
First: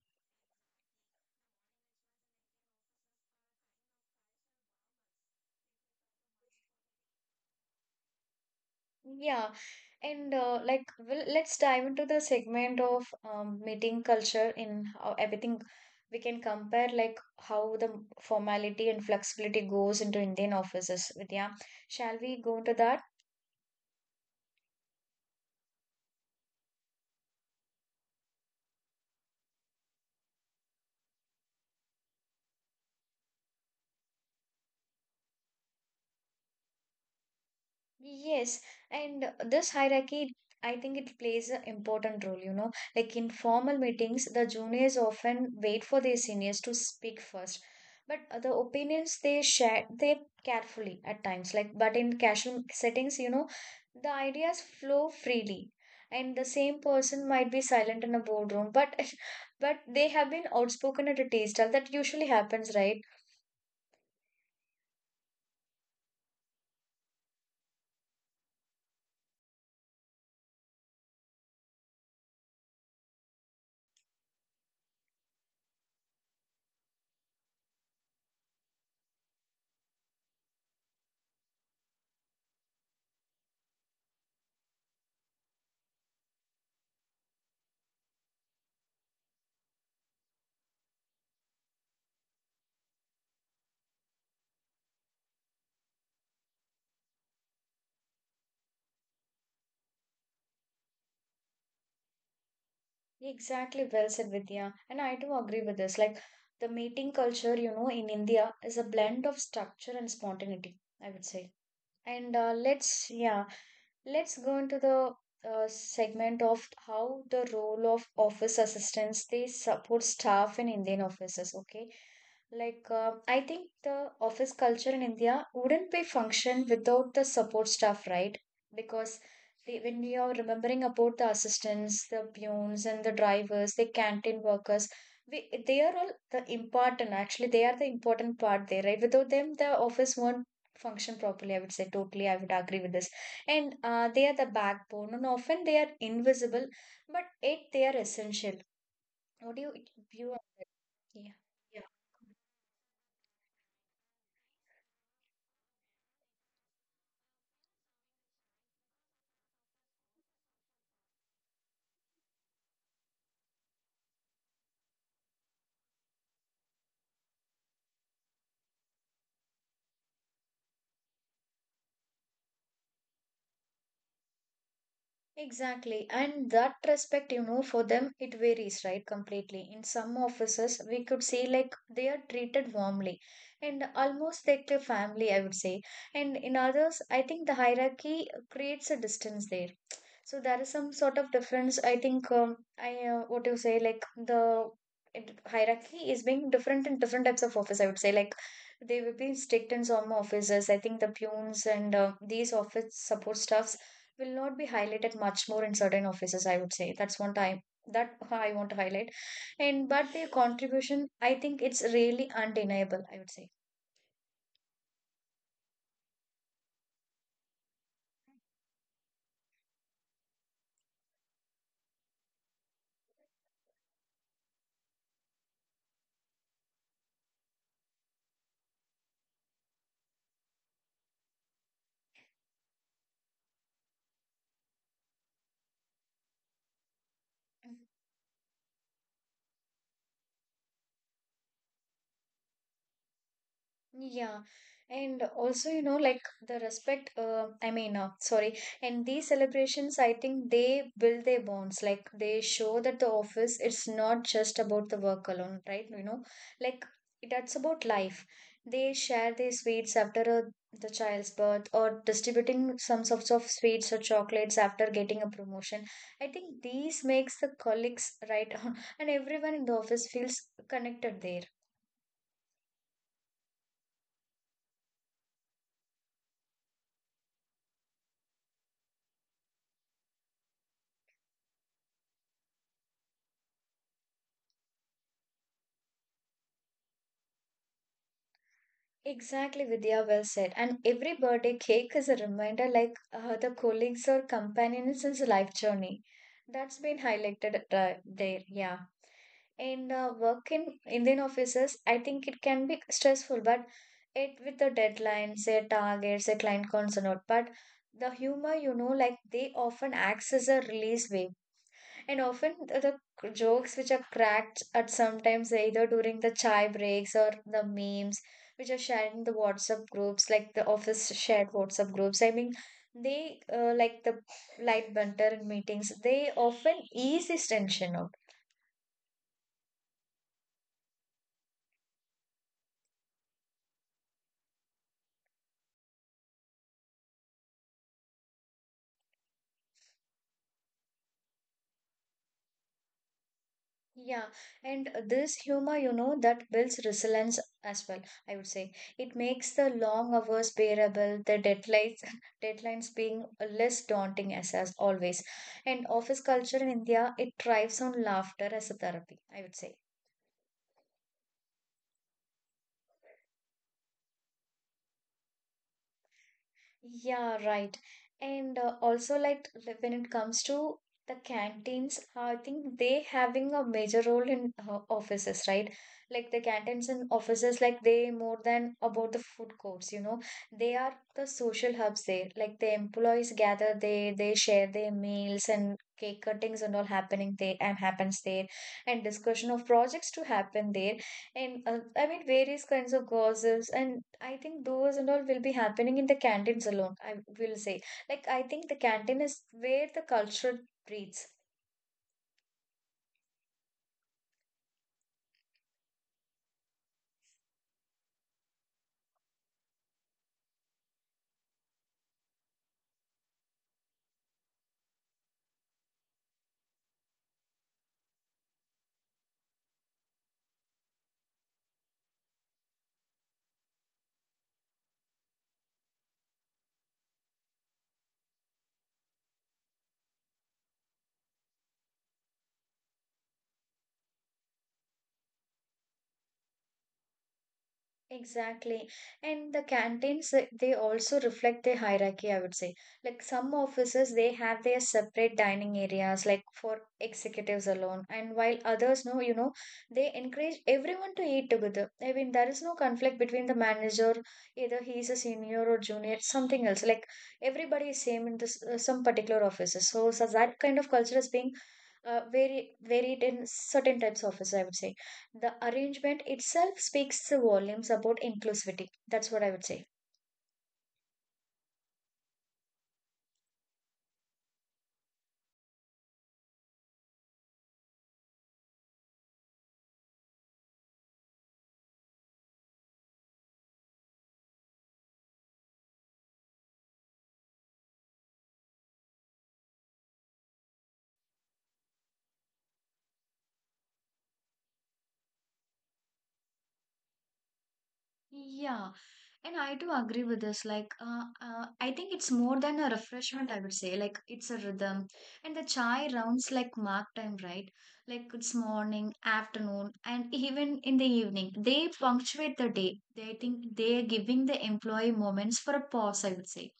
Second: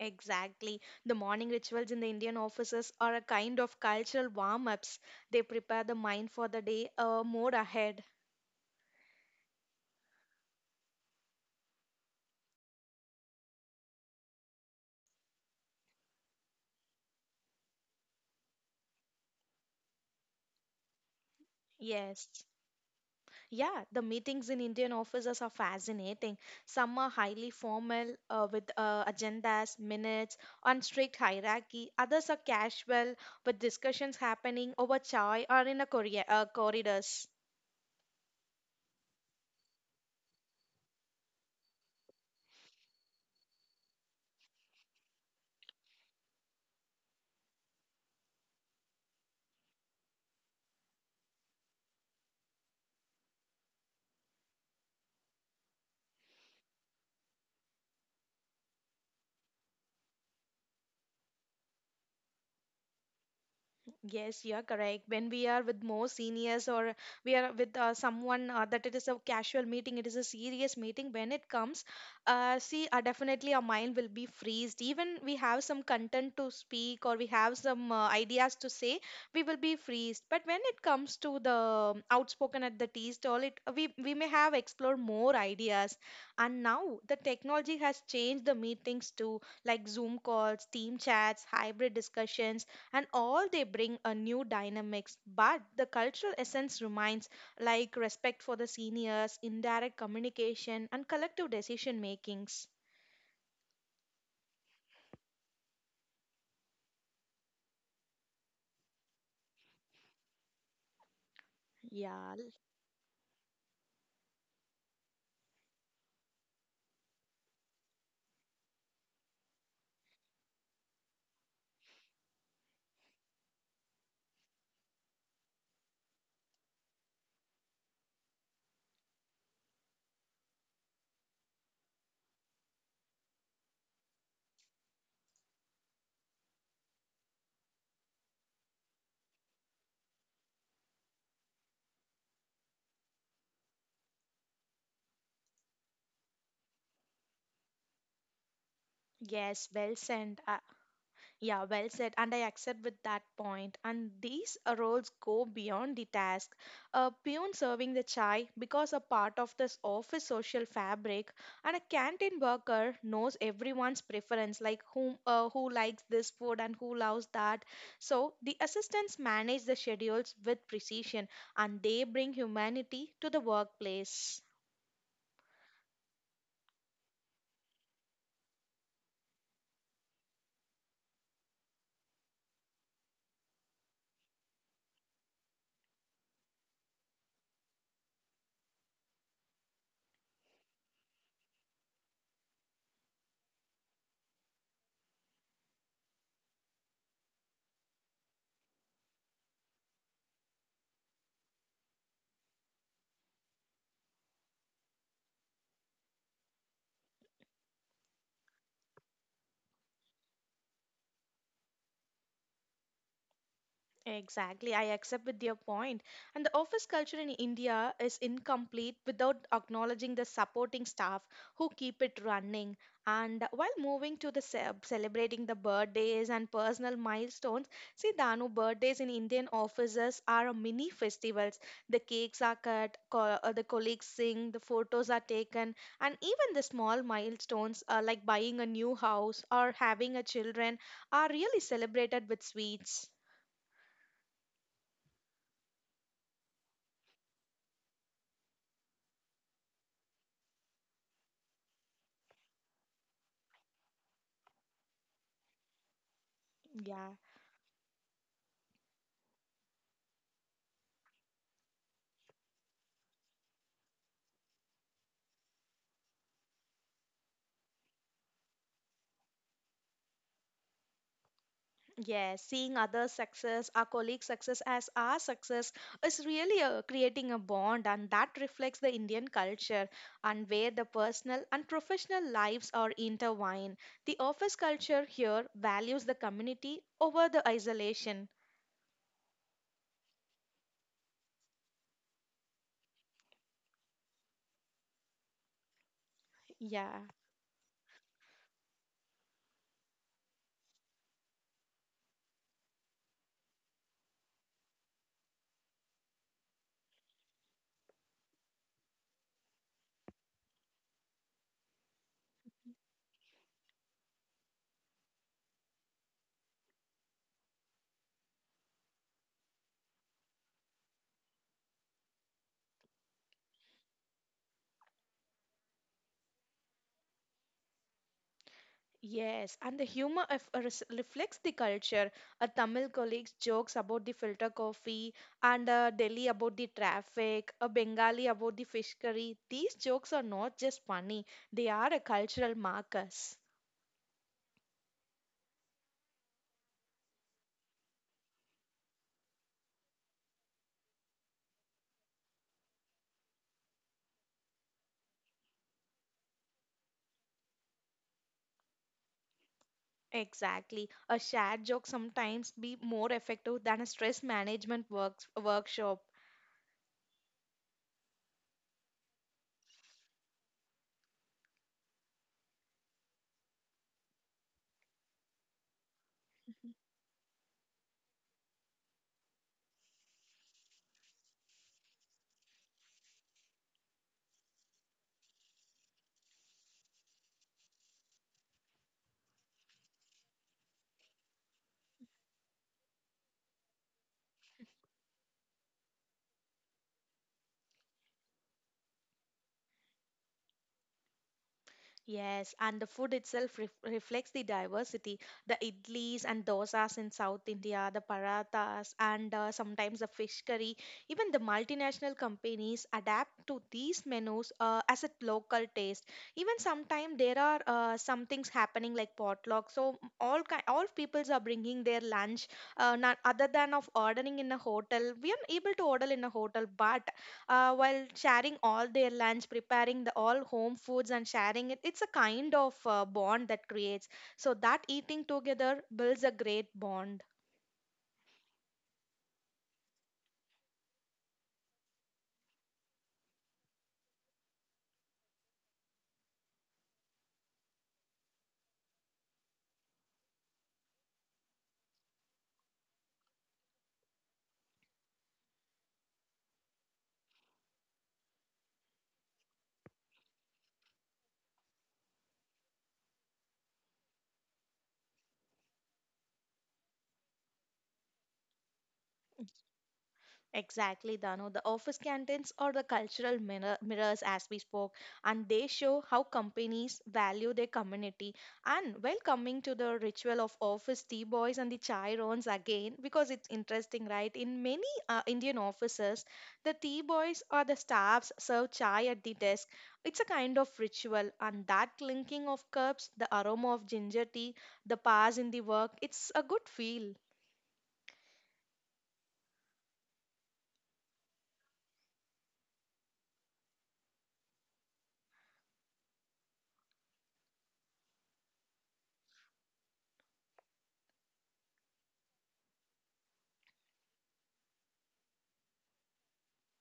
[SPEAKER 2] Exactly. The morning rituals in the Indian offices are a kind of cultural warm ups. They prepare the mind for the day more ahead.
[SPEAKER 1] Yeah, and like, well, let's dive into the segment of meeting culture in how everything we can compare, like, how the formality and flexibility goes into Indian offices, Vidya. Shall
[SPEAKER 2] Yes.
[SPEAKER 1] we go into that?
[SPEAKER 2] Yeah, the meetings in Indian offices are fascinating. Some are highly formal with agendas, minutes, and strict hierarchy. Others are casual with discussions happening over chai or in a corridors.
[SPEAKER 1] Yes, and this hierarchy, I think it plays an important role, you know. Like, in formal meetings, the juniors often wait for their seniors to speak first. But the opinions they share, they carefully at times. Like, but in casual settings, you know, the ideas flow freely. And the same person might be silent in a boardroom, but but they have been outspoken at a tea stall. That usually happens, right?
[SPEAKER 2] Yes, you are correct. When we are with more seniors or we are with someone that it is a casual meeting, it is a serious meeting. When it comes, see, definitely our mind will be freezed. Even we have some content to speak or we have some ideas to say, we will be freezed. But when it comes to the outspoken at the tea stall, it we may have explored more ideas. And now the technology has changed the meetings too, like Zoom calls, team chats, hybrid discussions and all, they bring a new dynamics, but the cultural essence remains like respect for the seniors, indirect communication, and collective decision makings.
[SPEAKER 1] Exactly, well said, Vidya. And I do agree with this. Like the meeting culture, you know, in India is a blend of structure and spontaneity, I would say.
[SPEAKER 2] Yeah.
[SPEAKER 1] And uh, let's, yeah, let's go into the segment of how the role of office assistants they support staff in Indian offices. Okay, like I think the office culture in India wouldn't be function without the support staff, right? Because they, when we are remembering about the assistants, the peons, and the drivers, the canteen workers, we they are all the important. Actually, they are the important part there, right? Without them, the office won't function properly. I would say, totally I would agree with this. And they are the backbone and often they are invisible, but it they are essential. What do
[SPEAKER 2] Yes,
[SPEAKER 1] you
[SPEAKER 2] well
[SPEAKER 1] view
[SPEAKER 2] said.
[SPEAKER 1] on that? Yeah.
[SPEAKER 2] Yeah,
[SPEAKER 1] Yeah.
[SPEAKER 2] well said. And I accept with that point. And these roles go beyond the task. A peon serving the chai because a part of this office social fabric, and a canteen worker knows everyone's preference, like who likes this food and who loves that. So the assistants manage the schedules with precision, and they bring humanity to the workplace.
[SPEAKER 1] Exactly. And that respect, you know, for them, it varies, right? Completely. In some offices, we could see like they are treated warmly and almost like a family, I would say. And in others, I think the hierarchy creates a distance there. So there is some sort of difference. I think I what you say like hierarchy is being different in different types of office. I would say like they will be strict in some offices. I think the peons and these office support staffs will not be highlighted much more in certain offices. I would say that's one time that I want to highlight, and but their contribution, I think, it's really undeniable, I would say.
[SPEAKER 2] Exactly, I accept with your point. And the office culture in India is incomplete without acknowledging the supporting staff who keep it running. And while moving to the celebrating the birthdays and personal milestones, see Danu, birthdays in Indian offices are a mini festivals. The cakes are cut, the colleagues sing, the photos are taken, and even the small milestones like buying a new house or having a children are really celebrated with sweets.
[SPEAKER 1] Yeah, and also, you know, like the respect, I mean, sorry, and these celebrations, I think they build their bonds. Like they show that the office, it's not just about the work alone, right? You know, like
[SPEAKER 2] Yeah.
[SPEAKER 1] that's about life. They share their sweets after the child's birth, or distributing some sorts of sweets or chocolates after getting a promotion. I think these makes the colleagues, right, and everyone in the office feels connected there.
[SPEAKER 2] Yes, seeing others' success, our colleagues' success as our success is really creating a bond, and that reflects the Indian culture and where the personal and professional lives are intertwined. The office culture here values the community over the isolation.
[SPEAKER 1] Exactly, Vidya, well said. And every birthday cake is a reminder like the colleagues or companions in his life journey. That's been
[SPEAKER 2] Yeah.
[SPEAKER 1] highlighted there, yeah. And Work in Indian offices, I think it can be stressful, but it with the deadlines, their targets, their client concerns, or not. But the humor, you know, like they often acts as a release way. And often the jokes which are cracked at sometimes either during the chai breaks, or the memes which are shared in the WhatsApp groups, like the office shared WhatsApp groups. I mean, they like the light banter in meetings, they often ease this tension out.
[SPEAKER 2] Yes, and the humor of, reflects the culture. A Tamil colleague's jokes about the filter coffee, and a Delhi about the traffic, a Bengali about the fish curry. These jokes are not just funny, they are a cultural markers.
[SPEAKER 1] Yeah, and this humor, you know, that builds resilience as well, I would say. It makes the long hours bearable, the deadlines deadlines being less daunting as always. And office culture in India, it thrives on laughter as a therapy, I would say.
[SPEAKER 2] Exactly. A shared joke sometimes be more effective than a stress management workshop.
[SPEAKER 1] Yeah, right. And also when it comes to the canteens, I think they having a major role in offices, right? Like the canteens in offices, like they more than about the food courts, you know, they are the social hubs there. Like the employees gather, they share their meals, and cake cuttings and all happening there and happens there, and discussion of projects to happen there. And I mean, various kinds of gossips, and I think those and all will be happening in the canteens alone, I will say. Like, I think the canteen is where the culture breeds.
[SPEAKER 2] Yes, and the food itself reflects the diversity. The idlis and dosas in South India, the parathas, and sometimes the fish curry. Even the multinational companies adapt to these menus as a local taste. Even sometimes there are some things happening like potluck. So all ki all peoples are bringing their lunch. Not other than of ordering in a hotel, we are able to order in a hotel, but while sharing all their lunch, preparing the all home foods and sharing it, it's a kind of bond that creates. So that eating together builds a great bond.
[SPEAKER 1] Exactly. And the canteens, they also reflect the hierarchy, I would say. Like some offices, they have their separate dining areas, like for executives alone. And while others know, you know, they encourage everyone to eat together. I mean, there is no conflict between the manager, either he is a senior or junior, something else. Like everybody is same in this some particular offices. So that kind of culture is being very varied in certain types of offices, I would say. The arrangement itself speaks the volumes about inclusivity. That's what I would say.
[SPEAKER 2] Exactly, Dano. The office canteens are the cultural mirrors, as we spoke, and they show how companies value their community. And well, coming to the ritual of office tea boys and the chai rounds again, because it's interesting, right? In many Indian offices, the tea boys or the staffs serve chai at the desk. It's a kind of ritual, and that clinking of cups, the aroma of ginger tea, the pass in the work, it's a good feel.
[SPEAKER 1] Yeah, and I do agree with this. Like, I think it's more than a refreshment, I would say. Like, it's a rhythm. And the chai rounds like mark time, right? Like, it's morning, afternoon, and even in the evening. They punctuate the day. They I think they're giving the employee moments for a pause, I would say.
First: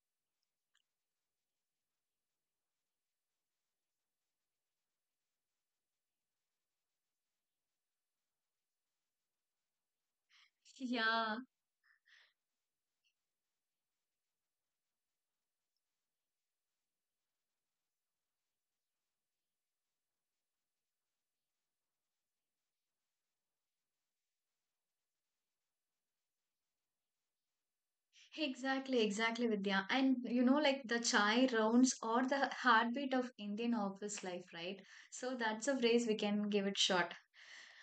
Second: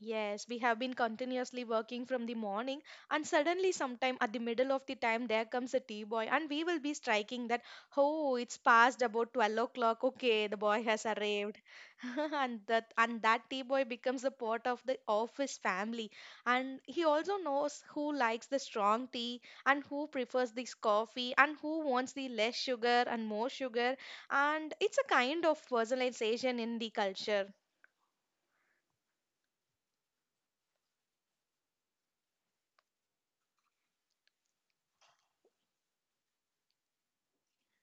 [SPEAKER 2] Yes, we have been continuously working from the morning, and suddenly, sometime at the middle of the time, there comes a tea boy, and we will be striking that, oh, it's past about 12 o'clock. Okay, the boy has
[SPEAKER 1] Yeah.
[SPEAKER 2] arrived. And that tea boy becomes a part of the office family. And he also knows who likes the strong tea and who prefers this coffee and who wants the less sugar and more sugar. And it's a kind of personalization in the culture.
[SPEAKER 1] Exactly, exactly, Vidya. And you know, like the chai rounds or the heartbeat of Indian office life, right? So that's a phrase we can give it short.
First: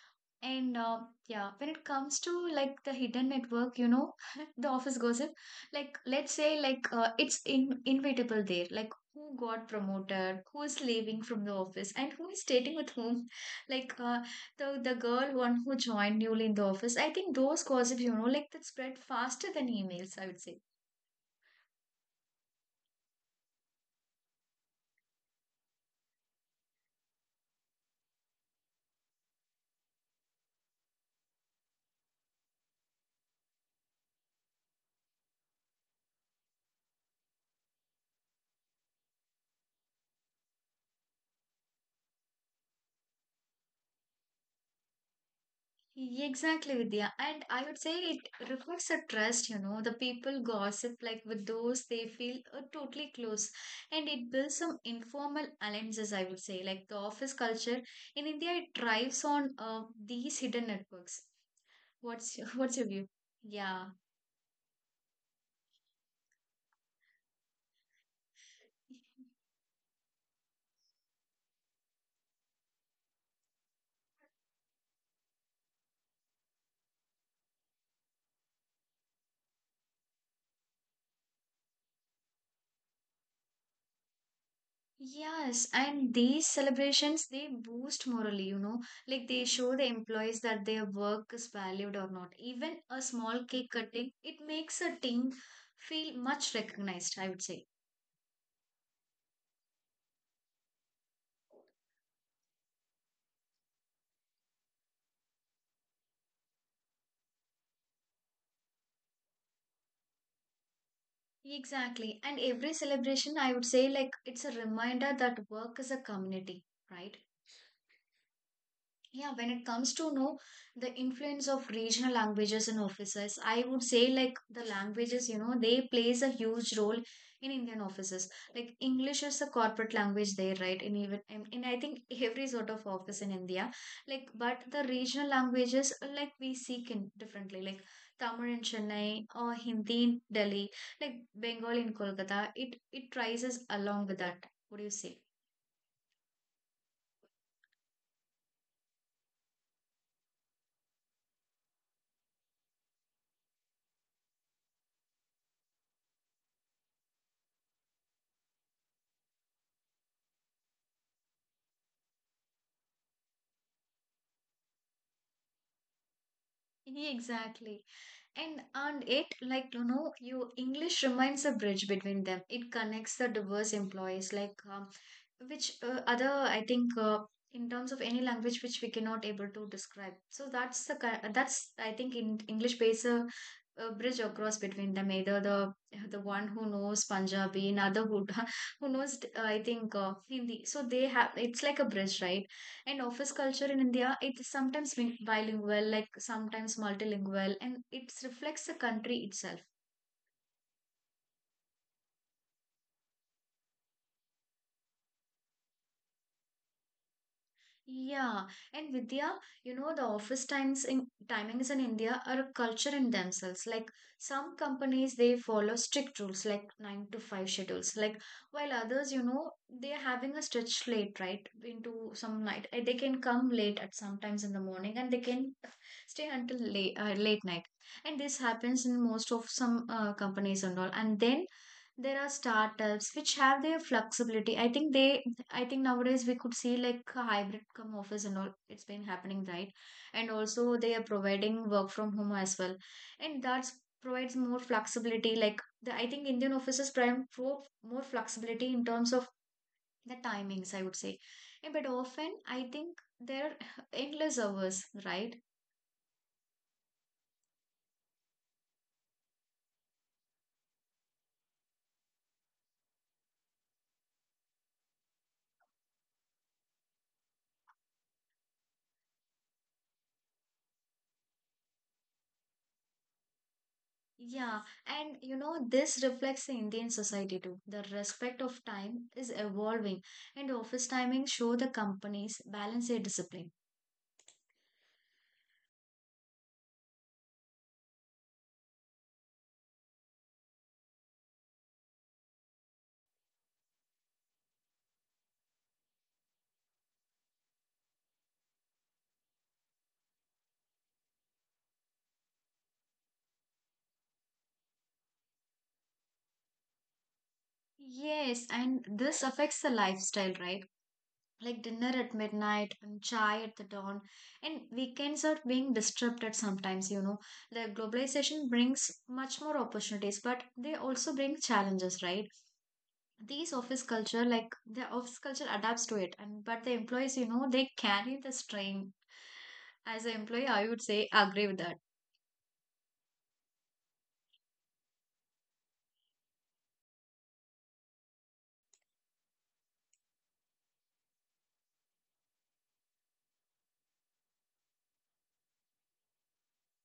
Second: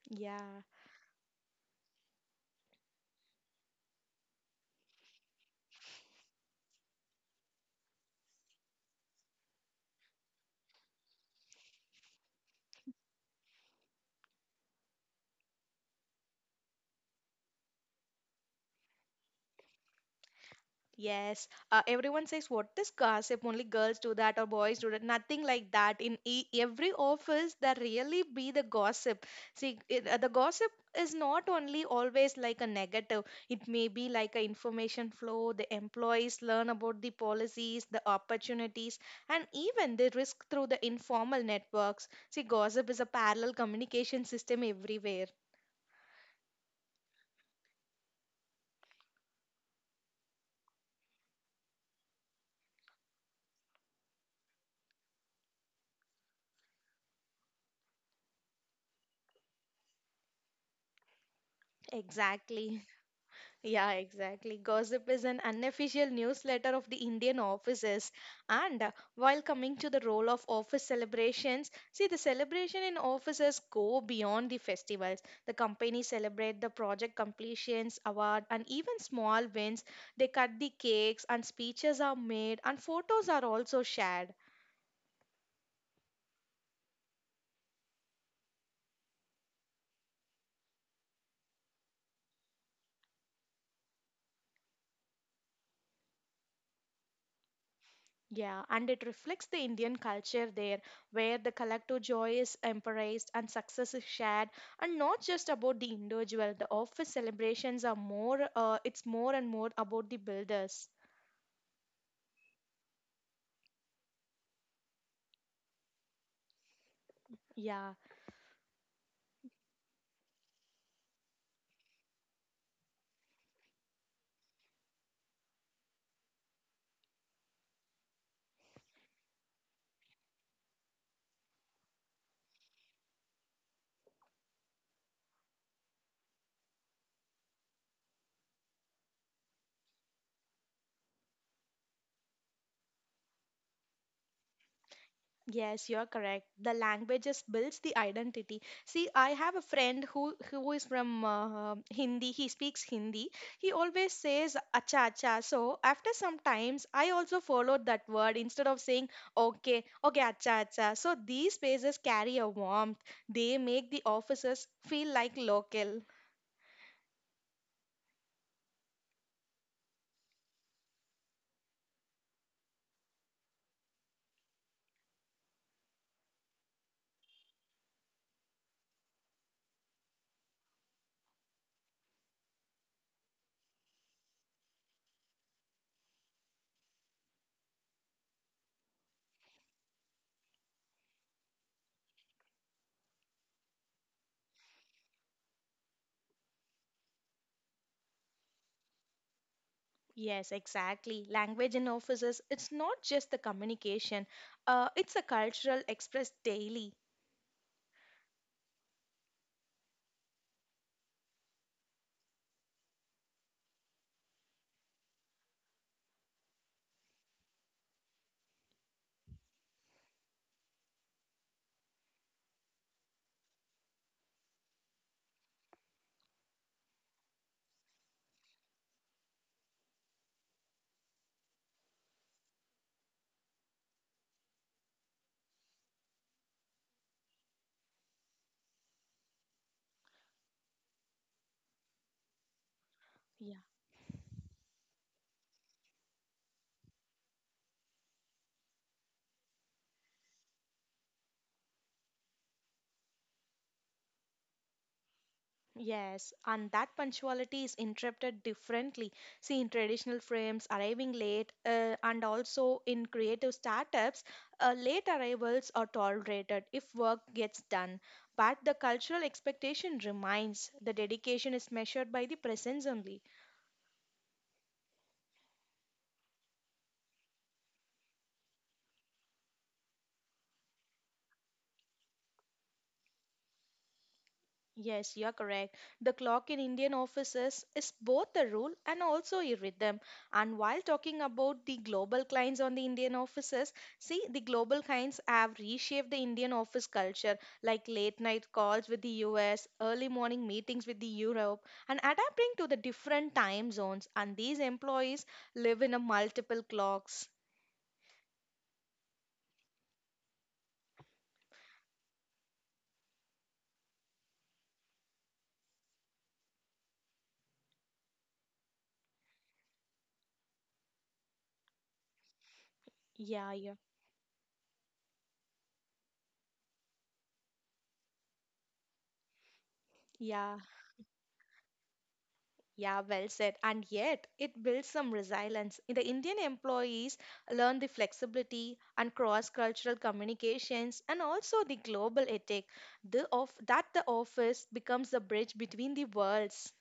[SPEAKER 2] Yeah.
[SPEAKER 1] And yeah, when it comes to like the hidden network, you know, the office gossip, like let's say like it's in inevitable there, like who got promoted, who is leaving from the office, and who is dating with whom, like the girl one who joined newly in the office. I think those gossip, you know, like that spread faster than emails, I would say.
[SPEAKER 2] Yes, everyone says, what is gossip? Only girls do that or boys do that. Nothing like that. In every office, there really be the gossip. See, the gossip is not only always like a negative, it may be like a information flow. The employees learn about the policies, the opportunities, and even the risk through the informal networks. See, gossip is a parallel communication system everywhere.
[SPEAKER 1] Yeah, exactly, Vidya. And I would say it reflects a trust, you know. The people gossip like with those they feel totally close. And it builds some informal alliances, I would say. Like the office culture in India, it thrives on these hidden networks. What's your, what's your
[SPEAKER 2] Exactly.
[SPEAKER 1] view? Yeah.
[SPEAKER 2] Yeah, exactly. Gossip is an unofficial newsletter of the Indian offices. And While coming to the role of office celebrations, see the celebration in offices go beyond the festivals. The company celebrate the project completions, award, and even small wins. They cut the cakes, and speeches are made, and photos are also shared.
[SPEAKER 1] Yes, and these celebrations they boost morally, you know, like they show the employees that their work is valued or not. Even a small cake cutting, it makes a team feel much recognized, I would say.
[SPEAKER 2] Yeah, and it reflects the Indian culture there, where the collective joy is embraced and success is shared, and not just about the individual. The office celebrations are more, it's more and more about the builders.
[SPEAKER 1] Exactly. And every celebration, I would say, like it's a reminder that work is a community, right?
[SPEAKER 2] Yeah.
[SPEAKER 1] Yeah, when it comes to know the influence of regional languages in offices, I would say like the languages, you know, they plays a huge role in Indian offices. Like English is a corporate language there, right? In even in I think every sort of office in India. Like, but the regional languages like we seek in differently, like Tamil in Chennai, or Hindi in Delhi, like Bengali in Kolkata. It rises along with that. What do you say?
[SPEAKER 2] Yes, you're correct. The language just builds the identity. See, I have a friend who is from Hindi. He speaks Hindi. He always says acha acha. So after some times, I also followed that word instead of saying okay, okay acha acha. So these spaces carry a warmth. They make the offices feel like local.
[SPEAKER 1] Yeah, exactly. And it like you know you English remains a bridge between them. It connects the diverse employees like which other I think in terms of any language which we cannot able to describe, so that's I think in English pays a bridge across between them, either the one who knows Punjabi, another who who knows I think Hindi, so they have, it's like a bridge, right? And office culture in India, it's sometimes bilingual, like sometimes multilingual, and it reflects the country itself.
[SPEAKER 2] Yes, exactly. Language in offices, it's not just the communication. It's a cultural expressed daily.
[SPEAKER 1] Yeah, and Vidya, you know, the office times in timings in India are a culture in themselves. Like some companies, they follow strict rules like 9 to 5 schedules. Like while others, you know, they're having a stretch slate, right? Into some night. They can come late at sometimes in the morning, and they can stay until late late night. And this happens in most of some companies and all. And then there are startups which have their flexibility. I think they, I think nowadays we could see like a hybrid come office and all, it's been happening, right? And also they are providing work from home as well, and that provides more flexibility. Like I think Indian offices prime for more flexibility in terms of the timings, I would say. Eh, but often I think there are endless hours, right?
[SPEAKER 2] Yes, and that punctuality is interpreted differently. See, in traditional frames, arriving late, and also in creative startups, late arrivals are tolerated if work gets done. But the cultural expectation remains. The dedication is measured by the presence only.
[SPEAKER 1] Yeah, and you know, this reflects the Indian society too. The respect of time is evolving, and office timings show the companies balance their discipline.
[SPEAKER 2] Yes, you are correct. The clock in Indian offices is both a rule and also a rhythm. And while talking about the global clients on the Indian offices, see, the global clients have reshaped the Indian office culture, like late night calls with the US, early morning meetings with the Europe, and adapting to the different time zones. And these employees live in a multiple clocks.
[SPEAKER 1] Yes, and this affects the lifestyle, right? Like dinner at midnight and chai at the dawn, and weekends are being disrupted sometimes, you know. The globalization brings much more opportunities, but they also bring challenges, right? These
[SPEAKER 2] Yeah, yeah,
[SPEAKER 1] office culture, like the office culture adapts to it, and but the employees, you know, they carry the strain as an employee,
[SPEAKER 2] yeah,
[SPEAKER 1] I would say, I agree with that.
[SPEAKER 2] Yeah, well said. And yet, it builds some resilience. In the Indian employees learn the flexibility and cross-cultural communications, and also the global ethic. The of that the office becomes the bridge between the worlds.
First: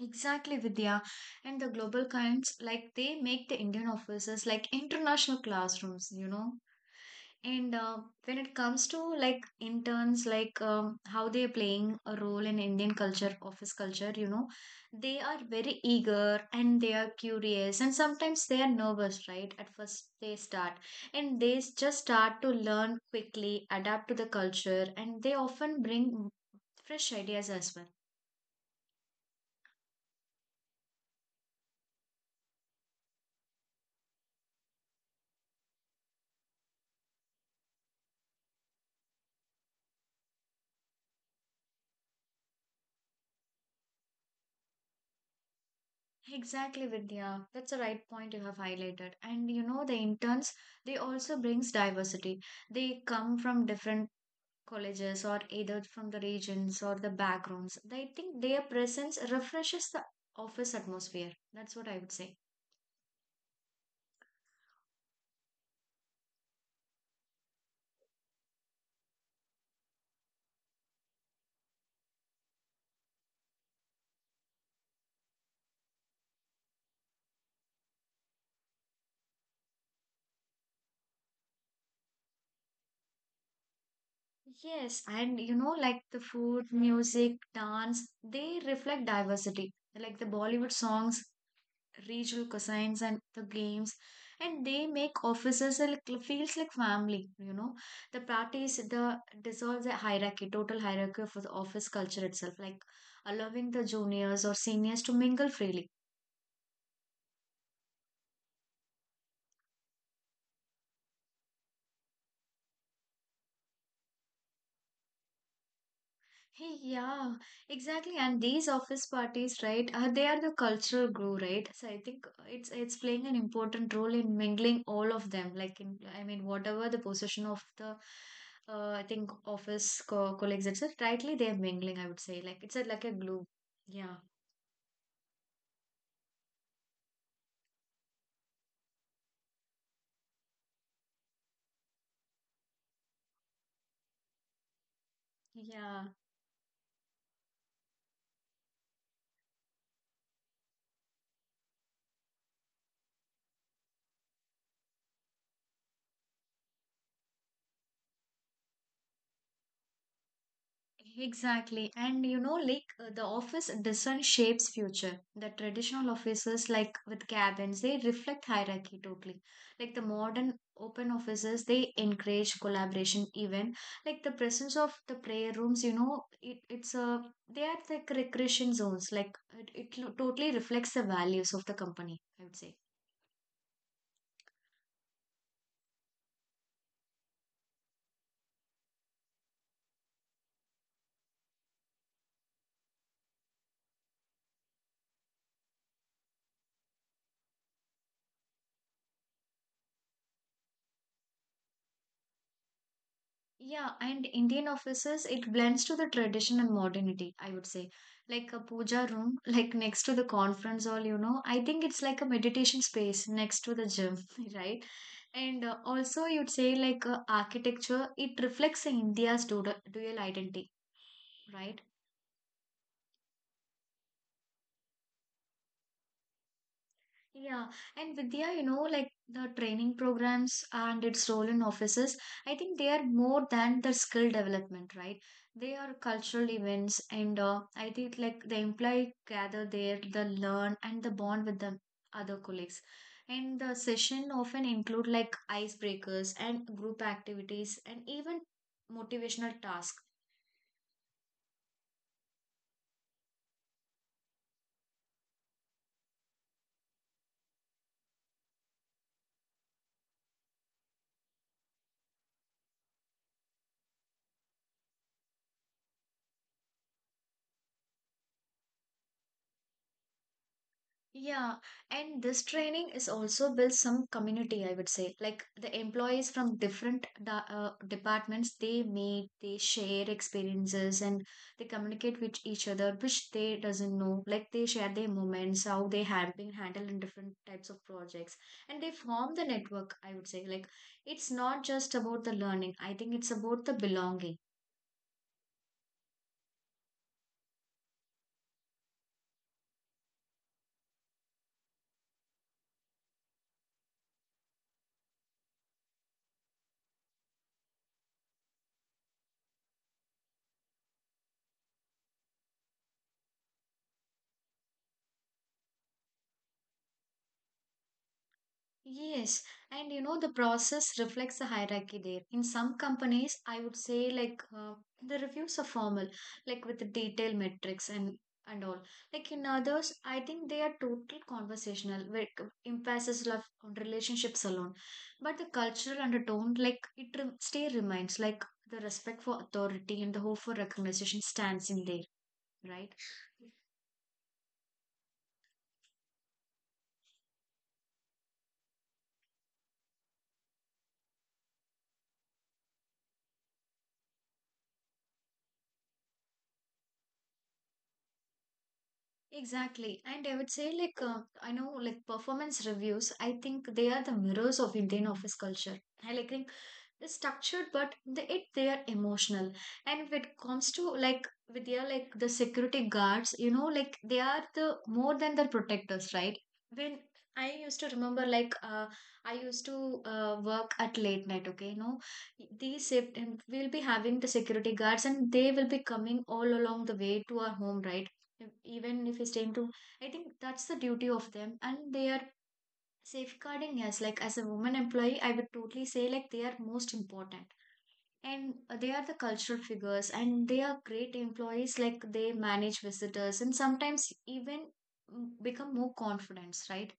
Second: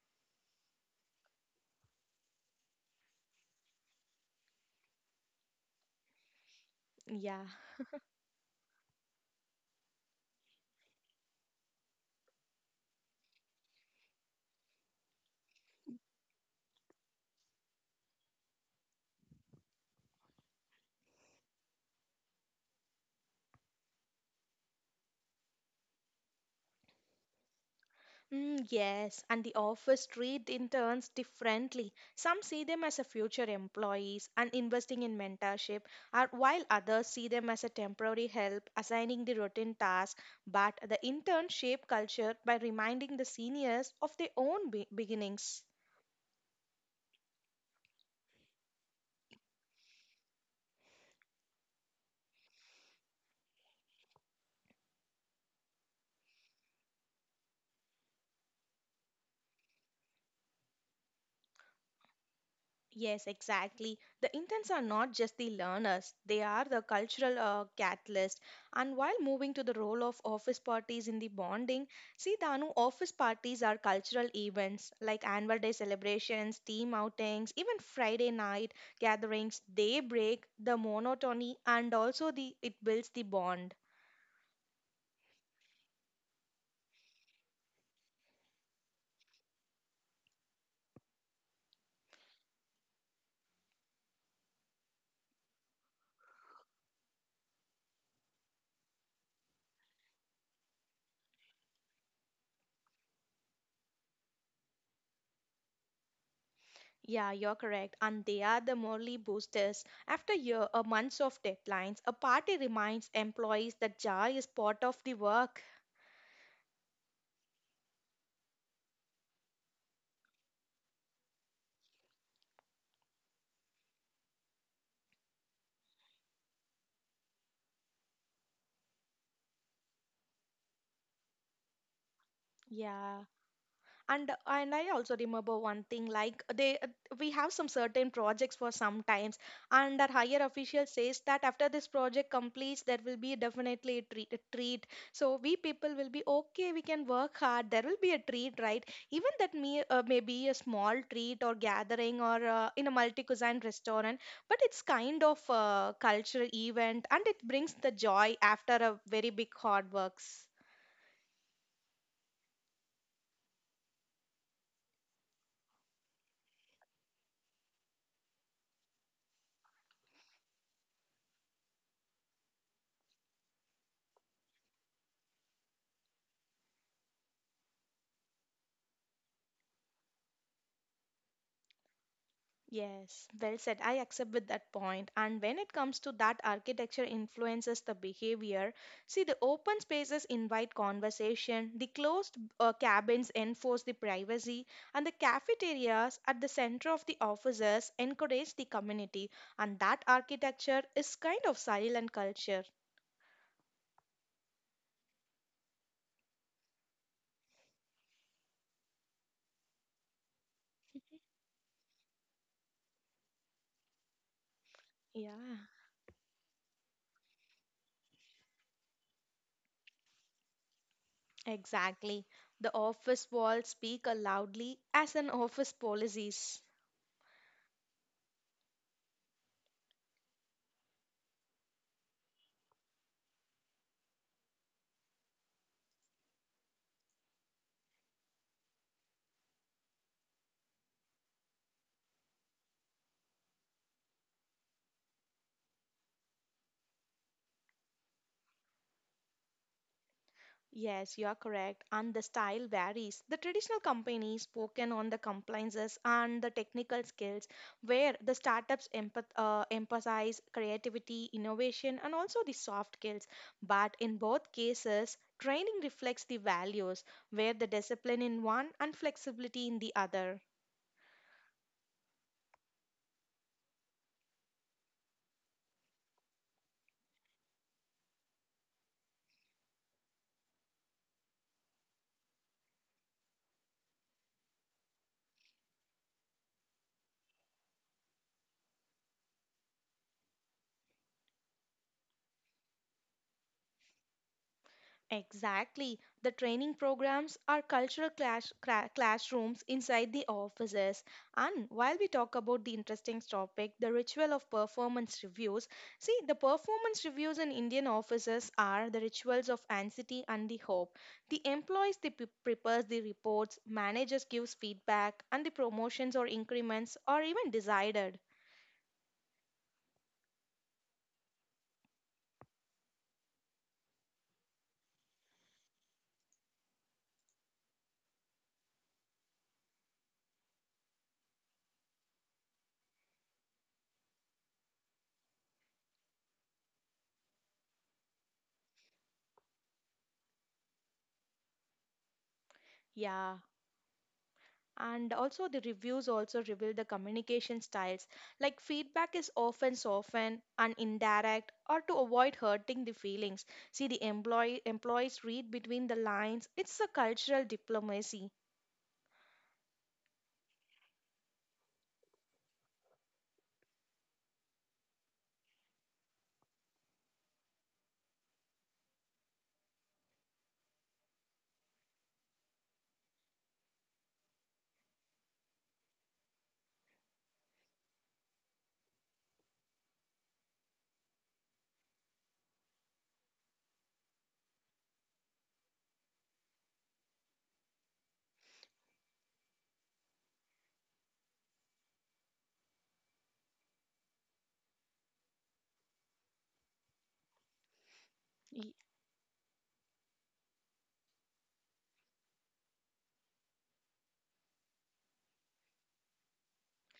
[SPEAKER 1] Exactly, Vidya. And the global kinds, like they make the Indian offices like international classrooms, you know.
[SPEAKER 2] Yeah.
[SPEAKER 1] And when it comes to like interns, like how they are playing a role in Indian culture, office culture, you know, they are very eager and they are curious and sometimes they are nervous, right? At first they start, and just start to learn quickly, adapt to the culture, and they often bring fresh ideas as well.
[SPEAKER 2] Mm, yes, and the office treat interns differently. Some see them as a future employees and investing in mentorship, or while others see them as a temporary help, assigning the routine task. But the intern shape culture by reminding the seniors of their own beginnings.
[SPEAKER 1] Exactly, Vidya. That's the right point you have highlighted. And you know, the interns, they also brings diversity. They come from different colleges, or either from the regions or the backgrounds. I think their presence refreshes the office atmosphere. That's what I would say.
[SPEAKER 2] Yes, exactly. The interns are not just the learners, they are the cultural catalyst. And while moving to the role of office parties in the bonding, see, Danu, office parties are cultural events like annual day celebrations, team outings, even Friday night gatherings. They break the monotony and also the it builds the bond.
[SPEAKER 1] Yes, and you know, like the food, music, dance, they reflect diversity. Like the Bollywood songs, regional cuisines and the games and they make offices like feels like family. The parties, the dissolves the hierarchy, total hierarchy of the office culture itself, like allowing the juniors or seniors to mingle freely.
[SPEAKER 2] Yeah, you're correct. And they are the morally boosters. After year, a months of deadlines, a party reminds employees that joy is part of the work.
[SPEAKER 1] Hey, yeah, exactly. And these office parties, right? They are the cultural glue, right? So I think it's playing an important role in mingling all of them. Like in, I mean, whatever the position of the, I think office co colleagues, etc. Rightly, they're mingling. I would say, like it's a, like a
[SPEAKER 2] Yeah,
[SPEAKER 1] glue. Yeah,
[SPEAKER 2] and I also remember one thing like they we have some certain projects for some times, and our higher official says that after this project completes, there will be definitely a treat. So we people
[SPEAKER 1] yeah.
[SPEAKER 2] will be okay. We can work hard. There will be a treat, right? Even that may maybe a small treat or gathering or in a multi cuisine restaurant, but it's kind of a cultural event and it brings the joy after a very big hard works.
[SPEAKER 1] Exactly. And you know, like the office design shapes future. The traditional offices, like with cabins, they reflect hierarchy totally. Like the modern open offices, they encourage collaboration even. Like the presence of the prayer rooms, you know, it's a, they are like recreation zones. Like it totally reflects the values of the company, I would say.
[SPEAKER 2] Yes, well said. I accept with that point. And when it comes to that architecture influences the behavior, see the open spaces invite conversation, the closed cabins enforce the privacy, and the cafeterias at the center of the offices encourage the community. And that architecture is kind of silent culture.
[SPEAKER 1] Yeah, and Indian offices, it blends to the tradition and modernity, I would say. Like a puja room, like next to the conference hall, you know, I think it's like a meditation space next to the gym, right? And
[SPEAKER 2] Yeah.
[SPEAKER 1] also, you'd say like architecture, it reflects India's dual identity, right?
[SPEAKER 2] Exactly. The office walls speak loudly as an office policies.
[SPEAKER 1] Yeah, and Vidya, you know, like the training programs and its role in offices, I think they are more than the skill development, right? They are cultural events, and I think like the employee gather there, the learn and the bond with the other colleagues. And the session often include like icebreakers and group activities and even motivational tasks.
[SPEAKER 2] Yes, you are correct. And the style varies. The traditional companies spoken on the compliances and the technical skills, where the startups emphasize creativity, innovation, and also the soft skills. But in both cases, training reflects the values, where the discipline in one and flexibility in the other.
[SPEAKER 1] Yeah, and this training is also builds some community, I would say. Like the employees from different departments, they meet, they share experiences, and they communicate with each other, which they doesn't know. Like they share their moments, how they have been handled in different types of projects, and they form the network, I would say. Like it's not just about the learning. I think it's about the belonging.
[SPEAKER 2] Exactly. The training programs are cultural classrooms inside the offices. And while we talk about the interesting topic, the ritual of performance reviews, see, the performance reviews in Indian offices are the rituals of anxiety and the hope. The employees prepares the reports, managers gives feedback, and the promotions or increments are even decided.
[SPEAKER 1] Yes, and you know the process reflects the hierarchy there. In some companies, I would say like the reviews are formal, like with the detailed metrics and all. Like in others, I think they are total conversational, where emphasis left on relationships alone. But the cultural undertone, like it still remains, like the respect for authority and the hope for recognition stands in there, right?
[SPEAKER 2] Yeah. And also the reviews also reveal the communication styles, like feedback is often softened and indirect or to avoid hurting the feelings. See the employees read between the lines. It's a cultural diplomacy.
[SPEAKER 1] Exactly. And I would say, like, I know, like, performance reviews, I think they are the mirrors of Indian office culture. I think they're structured but they are emotional. And if it comes to like with their like the security guards, you know, like they are the more than the protectors, right? When I used to remember like I used to work at late night, okay, you know, these shift and we'll be having the security guards and they will be coming all along the way to our home, right? If- even if it's time to, I think that's the duty of them and they are safeguarding, yes, like as a woman employee, I would totally say like they are most important. And they are the cultural figures and they are great employees, like they manage visitors and sometimes even become more confident, right?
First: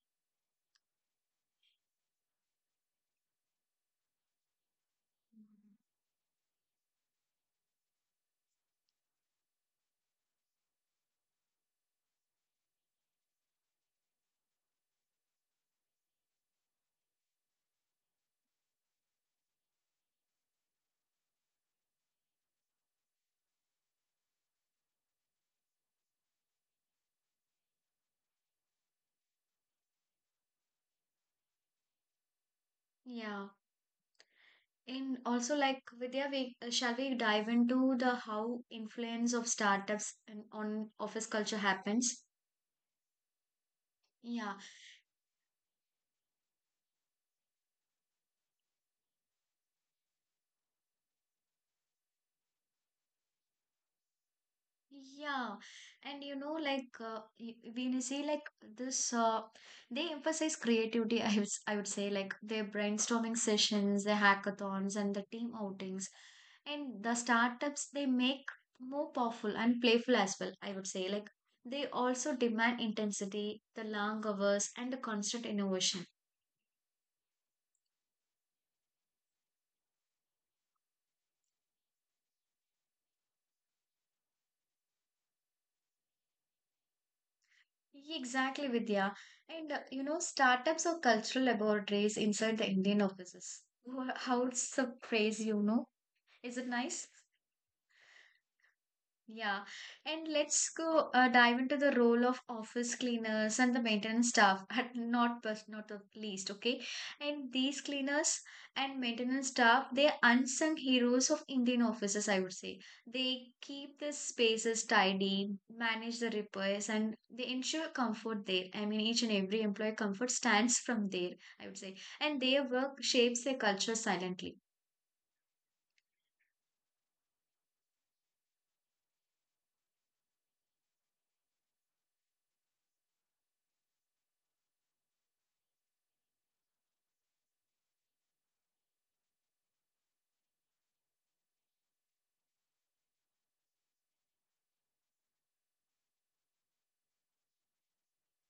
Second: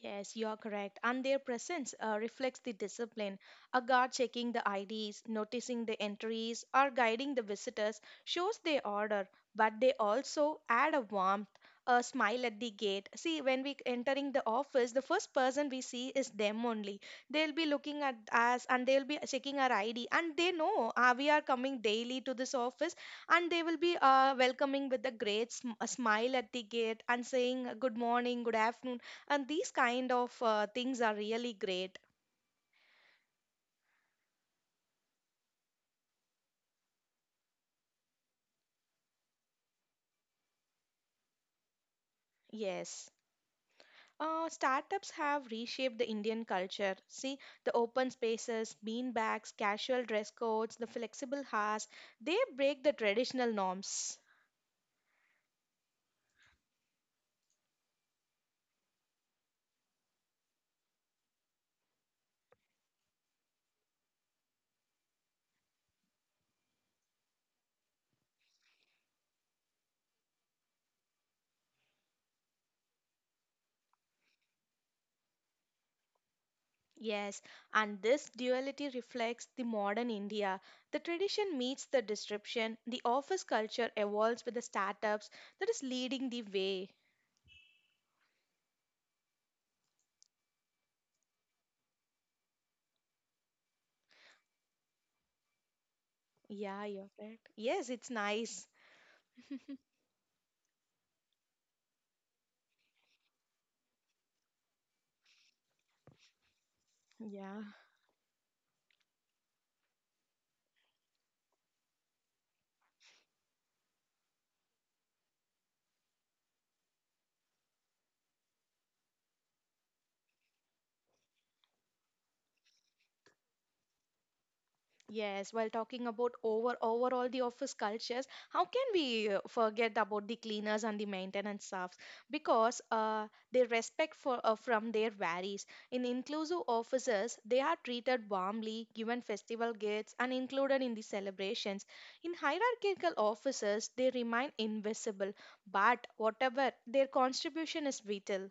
[SPEAKER 2] Yes, you are correct. And their presence reflects the discipline. A guard checking the IDs, noticing the entries, or guiding the visitors shows their order, but they also add a warmth, a smile at the gate. See, when we entering the office, the first person we see is them only. They'll be looking at us and they'll be checking our ID, and they know we are coming daily to this office, and they will be welcoming with a great a smile at the gate and saying good morning, good afternoon, and these kind of things are really great.
[SPEAKER 1] Yeah, and also like Vidya, we shall we dive into the how influence of startups and on office culture happens?
[SPEAKER 2] Yes.
[SPEAKER 1] Yeah.
[SPEAKER 2] Startups have reshaped the Indian culture. See, the open spaces, bean bags, casual dress codes, the flexible hours, they break the traditional norms.
[SPEAKER 1] Yeah, and you know, like when you say like this, they emphasize creativity. I would say like their brainstorming sessions, the hackathons, and the team outings, and the startups they make more powerful and playful as well. I would say like they also demand intensity, the long hours, and the constant innovation.
[SPEAKER 2] Yes, and this duality reflects the modern India. The tradition meets the disruption, the office culture evolves with the startups that is leading the way.
[SPEAKER 1] Yeah, exactly, Vidya. And you know, startups are cultural laboratories inside the Indian offices. How it's a phrase, you know. Is it
[SPEAKER 2] Yeah, you're
[SPEAKER 1] nice?
[SPEAKER 2] right. Yes, it's nice.
[SPEAKER 1] Yeah. And let's go dive into the role of office cleaners and the maintenance staff, at not first, not the least, okay? And
[SPEAKER 2] Yeah.
[SPEAKER 1] these cleaners and maintenance staff, they are unsung heroes of Indian offices, I would say. They keep the spaces tidy, manage the repairs, and they ensure comfort there. I mean, each and every employee comfort stands from there, I would say. And their work shapes their culture silently.
[SPEAKER 2] Yes, while talking about overall the office cultures, how can we forget about the cleaners and the maintenance staffs? Because their respect for from there varies. In inclusive offices, they are treated warmly, given festival gifts, and included in the celebrations. In hierarchical offices, they remain invisible, but whatever their contribution is vital.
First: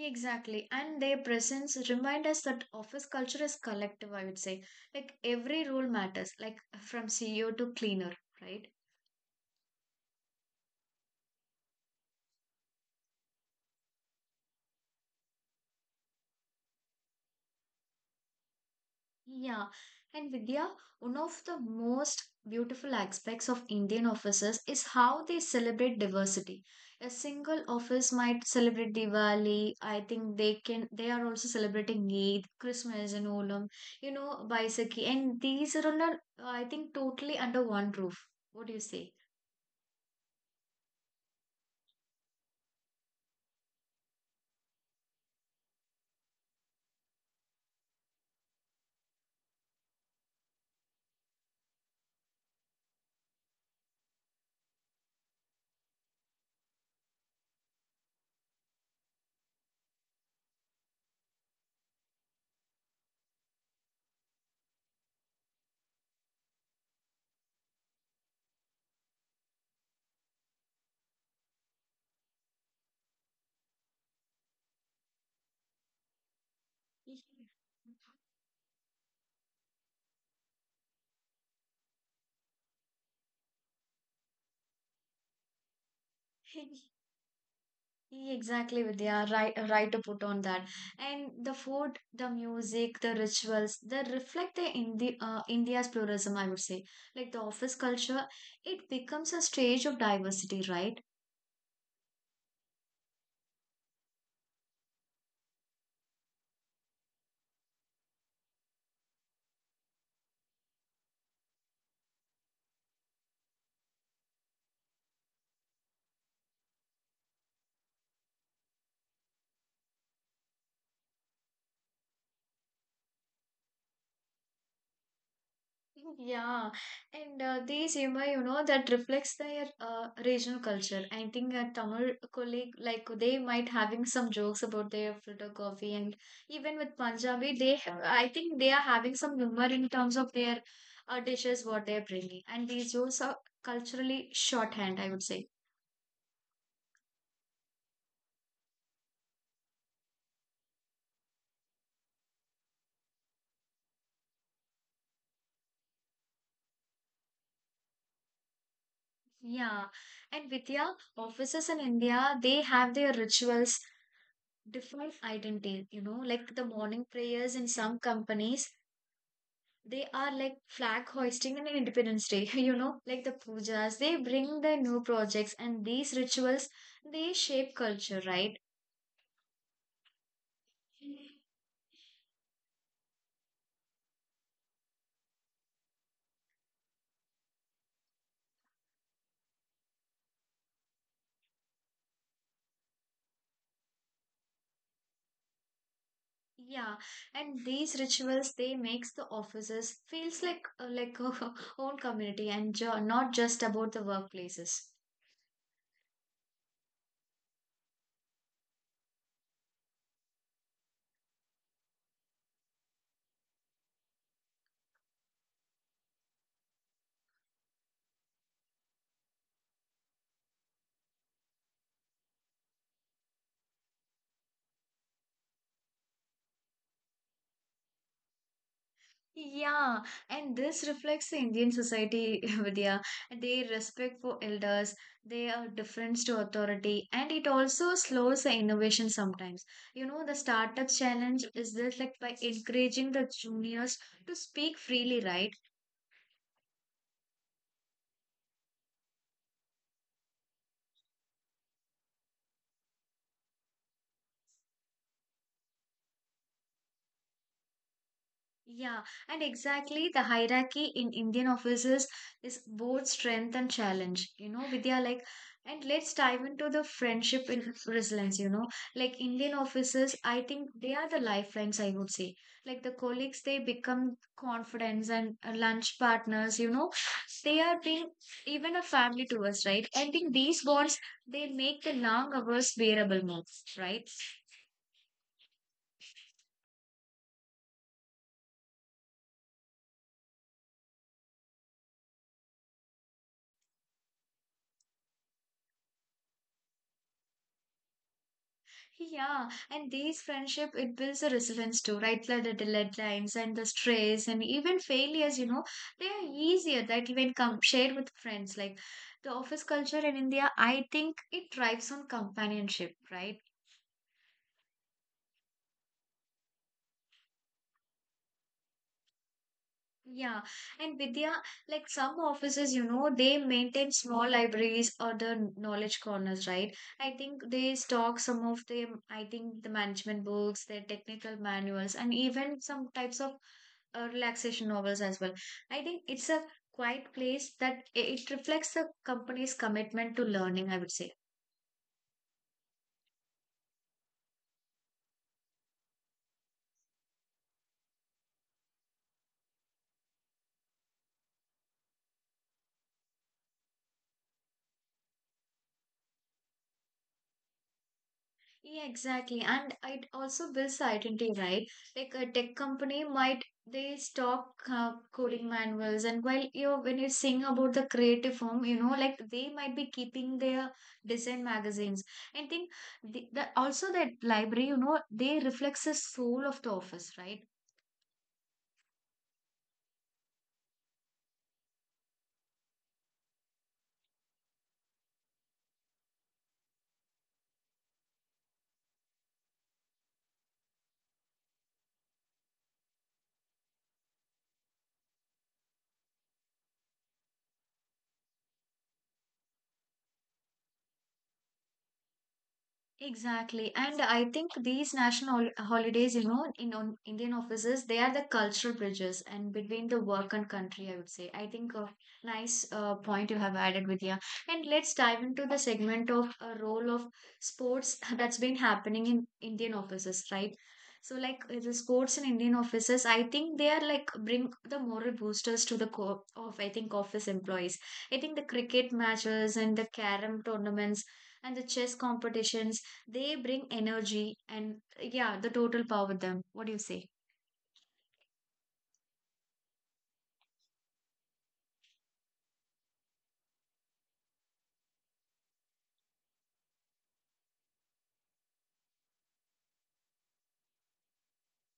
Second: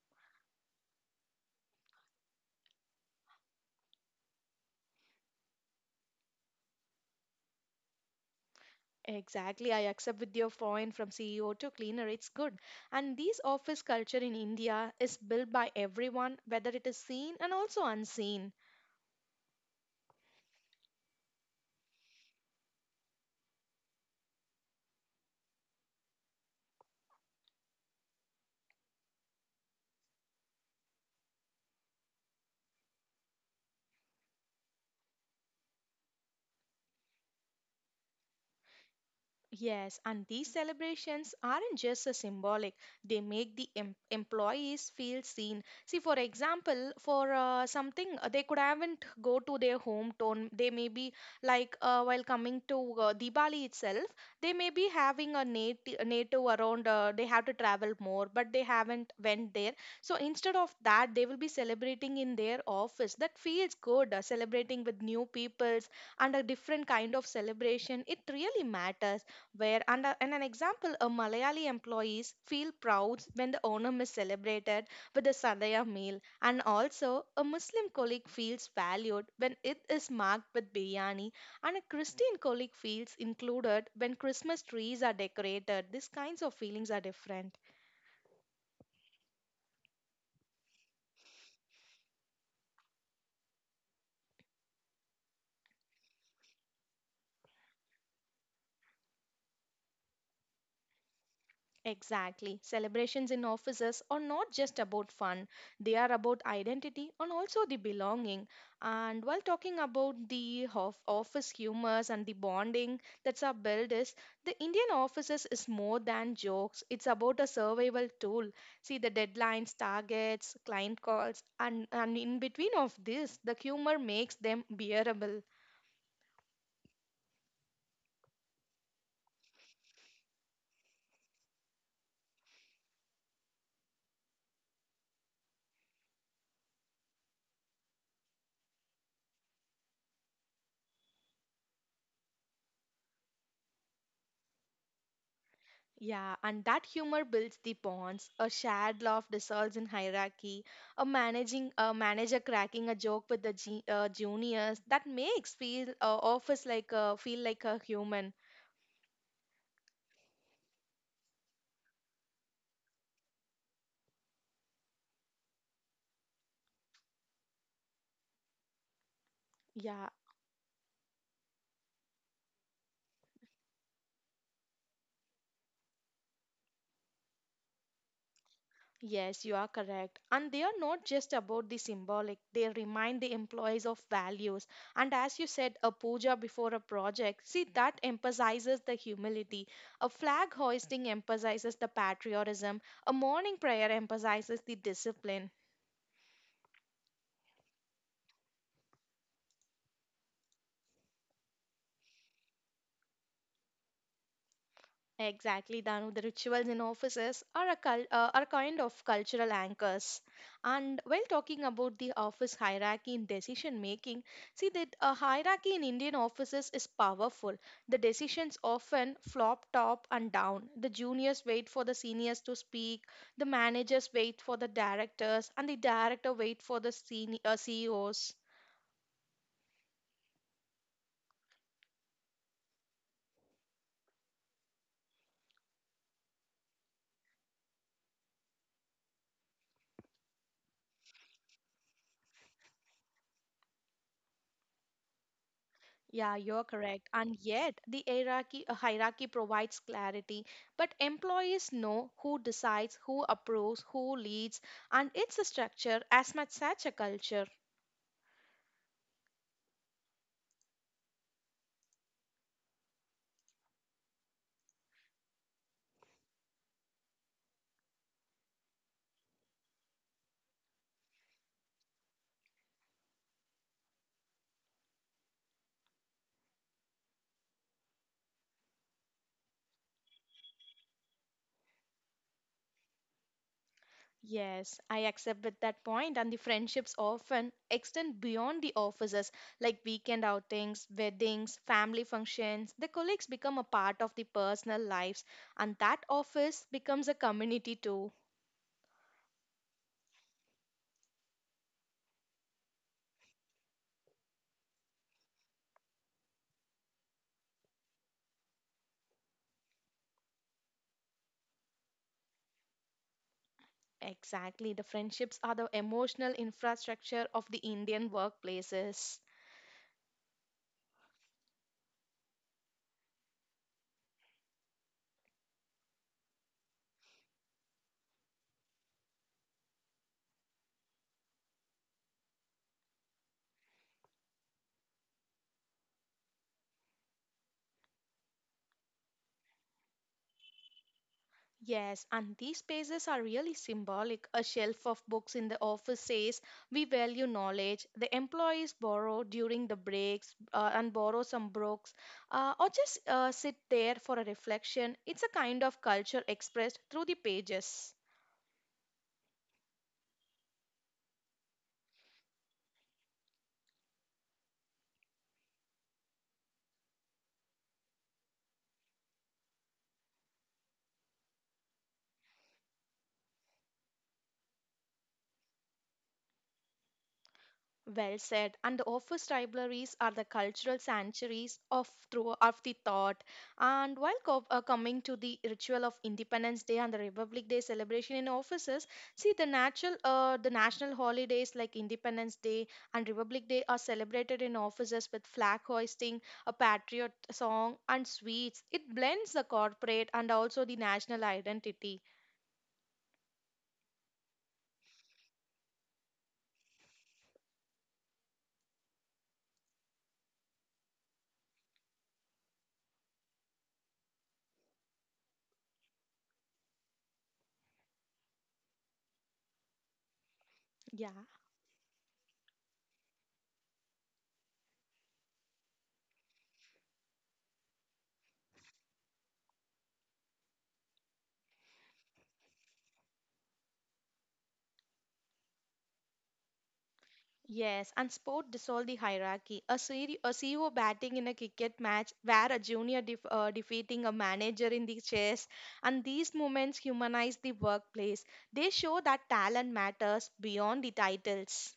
[SPEAKER 1] Exactly. And their presence remind us that office culture is collective, I would say. Like every role matters, like from CEO to cleaner, right?
[SPEAKER 2] Exactly, I accept with your point, from CEO to cleaner, it's good. And this office culture in India is built by everyone, whether it is seen and also unseen.
[SPEAKER 1] Yeah. And Vidya, one of the most beautiful aspects of Indian offices is how they celebrate diversity. A single office might celebrate Diwali. I think they can they are also celebrating Eid, Christmas and Olam, you know, Baisakhi. And these are on a, I think totally under one roof. What do you say?
[SPEAKER 2] Yes, and these celebrations aren't just a symbolic, they make the employees feel seen. See, for example, for something they could haven't go to their hometown, they may be like while coming to Diwali itself, they may be having a native around, they have to travel more, but they haven't went there. So instead of that, they will be celebrating in their office. That feels good, celebrating with new peoples and a different kind of celebration. It really matters where under in an example a Malayali employees feel proud when the Onam is celebrated with a Sadaya meal, and also a Muslim colleague feels valued when it is marked with biryani, and a Christian colleague feels included when Christmas trees are decorated. These kinds of feelings are different.
[SPEAKER 1] Exactly, Vidya. Right, right to put on that. And the food, the music, the rituals, they reflect the India's pluralism, I would say. Like the office culture, it becomes a stage of diversity, right?
[SPEAKER 2] Exactly. Celebrations in offices are not just about fun, they are about identity and also the belonging. And while talking about the of office humors and the bonding that's our build is, the Indian offices is more than jokes. It's about a survival tool. See the deadlines, targets, client calls, and, in between of this, the humor makes them bearable.
[SPEAKER 1] Yeah, and these Yema, you know, that reflects their regional culture. I think a Tamil colleague, like they might having some jokes about their filter coffee, and even with Punjabi, they have, I think they are having some humor in terms of their dishes, what they're bringing. And these jokes are culturally shorthand, I would say.
[SPEAKER 2] Yeah, and that humor builds the bonds. A shared laugh dissolves in hierarchy. A manager cracking a joke with the juniors that makes feel office like a, feel like a human.
[SPEAKER 1] Yeah, and Vidya, offices in India, they have their rituals, different identity, you know, like the morning prayers in some companies, they
[SPEAKER 2] Yeah,
[SPEAKER 1] are like flag hoisting and independence day. You know, like the pujas they bring the new projects and these rituals, they shape culture, right?
[SPEAKER 2] yes, you are correct. And they are not just about the symbolic. They remind the employees of values. And as you said, a puja before a project. See, that emphasizes the humility. A flag hoisting emphasizes the patriotism. A morning prayer emphasizes the discipline.
[SPEAKER 1] Yeah, and these rituals they makes the offices feels like a own community and not just about the workplaces.
[SPEAKER 2] Exactly, Danu. The rituals in offices are are kind of cultural anchors. And while talking about the office hierarchy in decision making, see that a hierarchy in Indian offices is powerful. The decisions often flop top and down. The juniors wait for the seniors to speak, the managers wait for the directors, and the director wait for the senior, CEOs.
[SPEAKER 1] Yeah, and this reflects the Indian society, Vidya. Their respect for elders, their deference to authority, and it also slows the innovation sometimes. You know, the startup challenge is this like by encouraging the juniors to speak freely, right?
[SPEAKER 2] Yeah, you're correct. And yet, the hierarchy provides clarity. But employees know who decides, who approves, who leads, and it's a structure as much such a culture.
[SPEAKER 1] Yeah, and exactly the hierarchy in Indian offices is both strength and challenge. You know, Vidya, like, and let's dive into the friendship in resilience. You know, like Indian offices, I think they are the lifelines, I would say. Like the colleagues, they become confidence and lunch partners, you know, they are being even a family to us, right? I think these bonds, they make the long hours bearable more, right?
[SPEAKER 2] Yes, I accept with that point, and the friendships often extend beyond the offices, like weekend outings, weddings, family functions. The colleagues become a part of the personal lives, and that office becomes a community too.
[SPEAKER 1] Yeah, and these friendship it builds a resilience too, right? Like the deadlines and the stress and even failures, you know, they are easier that even come shared with friends. Like the office culture in India, I think it thrives on companionship, right?
[SPEAKER 2] Exactly. The friendships are the emotional infrastructure of the Indian workplaces.
[SPEAKER 1] Yeah, and Vidya, like some offices, you know, they maintain small libraries or the knowledge corners, right? I think they stock some of the, I think the management books, their technical manuals, and even some types of relaxation novels as well. I think it's a quiet place that it reflects the company's commitment to learning, I would say.
[SPEAKER 2] Yes, and these spaces are really symbolic. A shelf of books in the office says, we value knowledge. The employees borrow during the breaks and borrow some books or just sit there for a reflection. It's a kind of culture expressed through the pages.
[SPEAKER 1] Yeah, exactly. And it also builds identity, right? Like a tech company might they stock coding manuals and while you when you sing about the creative form, you know, like they might be keeping their design magazines. I think the also that library, you know, they reflects the soul of the office, right?
[SPEAKER 2] Well said. And the office libraries are the cultural sanctuaries of through of the thought. And while coming to the ritual of Independence Day and the Republic Day celebration in offices, see the natural the national holidays like Independence Day and Republic Day are celebrated in offices with flag hoisting, a patriot song, and sweets. It blends the corporate and also the national identity.
[SPEAKER 1] Exactly. And I think these national holidays, you know, in on Indian offices, they are the cultural bridges and between the work and country, I would say. I think a nice point you have added, Vidya. And let's dive into the segment of a role of sports that's been happening in Indian offices, right?
[SPEAKER 2] Yeah.
[SPEAKER 1] So, like the sports in Indian offices, I think they are like bring the moral boosters to the co of, I think, office employees. I think the cricket matches and the carom tournaments and the chess competitions, they bring energy and yeah, the total power with them. What do you say?
[SPEAKER 2] Yes, and sport dissolved the hierarchy. A CEO batting in a cricket match, where a junior defeating a manager in the chess, and these moments humanize the workplace. They show that talent matters beyond the titles.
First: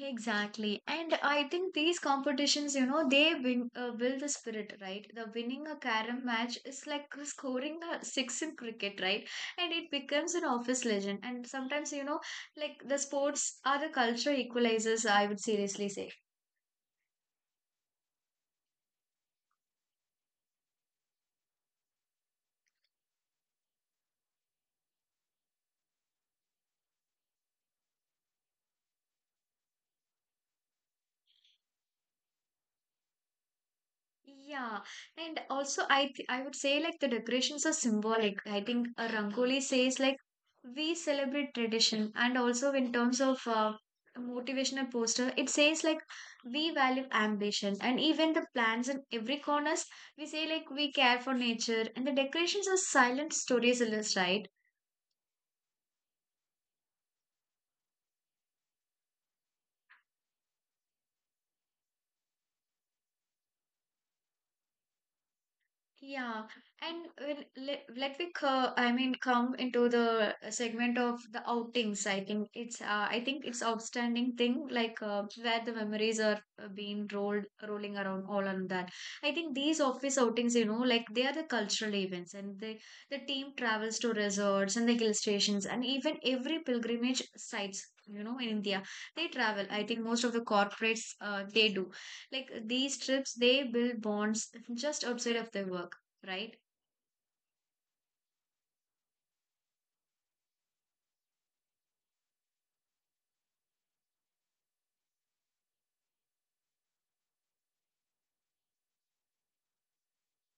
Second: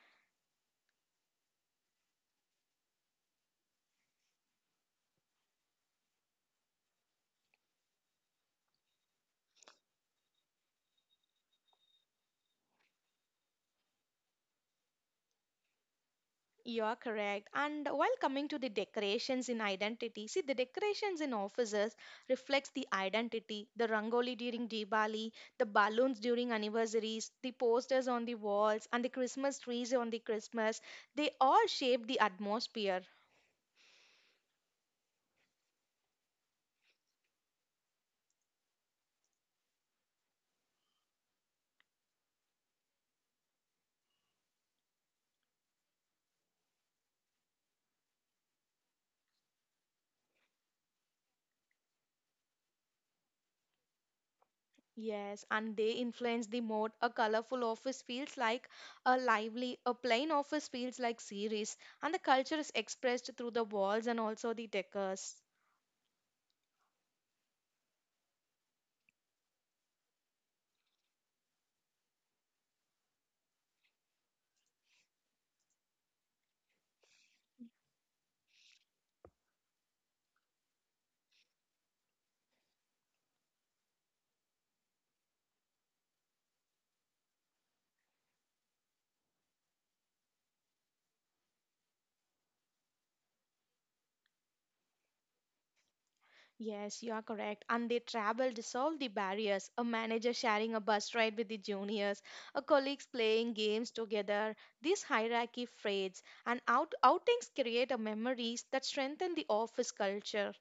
[SPEAKER 1] Exactly. And I think these competitions, you know, they build the spirit, right? The winning a carom match is like scoring a six in cricket, right? And it becomes an office legend. And sometimes, you know, like the sports are the culture equalizers, I would seriously say.
[SPEAKER 2] You are correct. And while coming to the decorations in identity, see the decorations in offices reflects the identity, the rangoli during Diwali, the balloons during anniversaries, the posters on the walls, and the Christmas trees on the Christmas. They all shape the atmosphere.
[SPEAKER 1] Yeah, and also I would say like the decorations are symbolic. I think a rangoli says like we celebrate tradition, and also in terms of motivational poster, it says like we value ambition, and even the plants in every corners we say like we care for nature, and the decorations are silent stories, right?
[SPEAKER 2] Yes, and they influence the mood. A colorful office feels like a lively, a plain office feels like serious, and the culture is expressed through the walls and also the decors.
[SPEAKER 1] Yeah, and let me I mean come into the segment of the outings. I think it's outstanding thing like where the memories are being rolled rolling around all on that. I think these office outings, you know, like they are the cultural events, and the team travels to resorts and the hill stations, and even every pilgrimage sites. You know, in India, they travel. I think most of the corporates they do like these trips, they build bonds just outside of their work, right?
[SPEAKER 2] Yes, you are correct. And they travel dissolve the barriers. A manager sharing a bus ride with the juniors, a colleagues playing games together. This hierarchy fades, and outings create a memories that strengthen the office culture.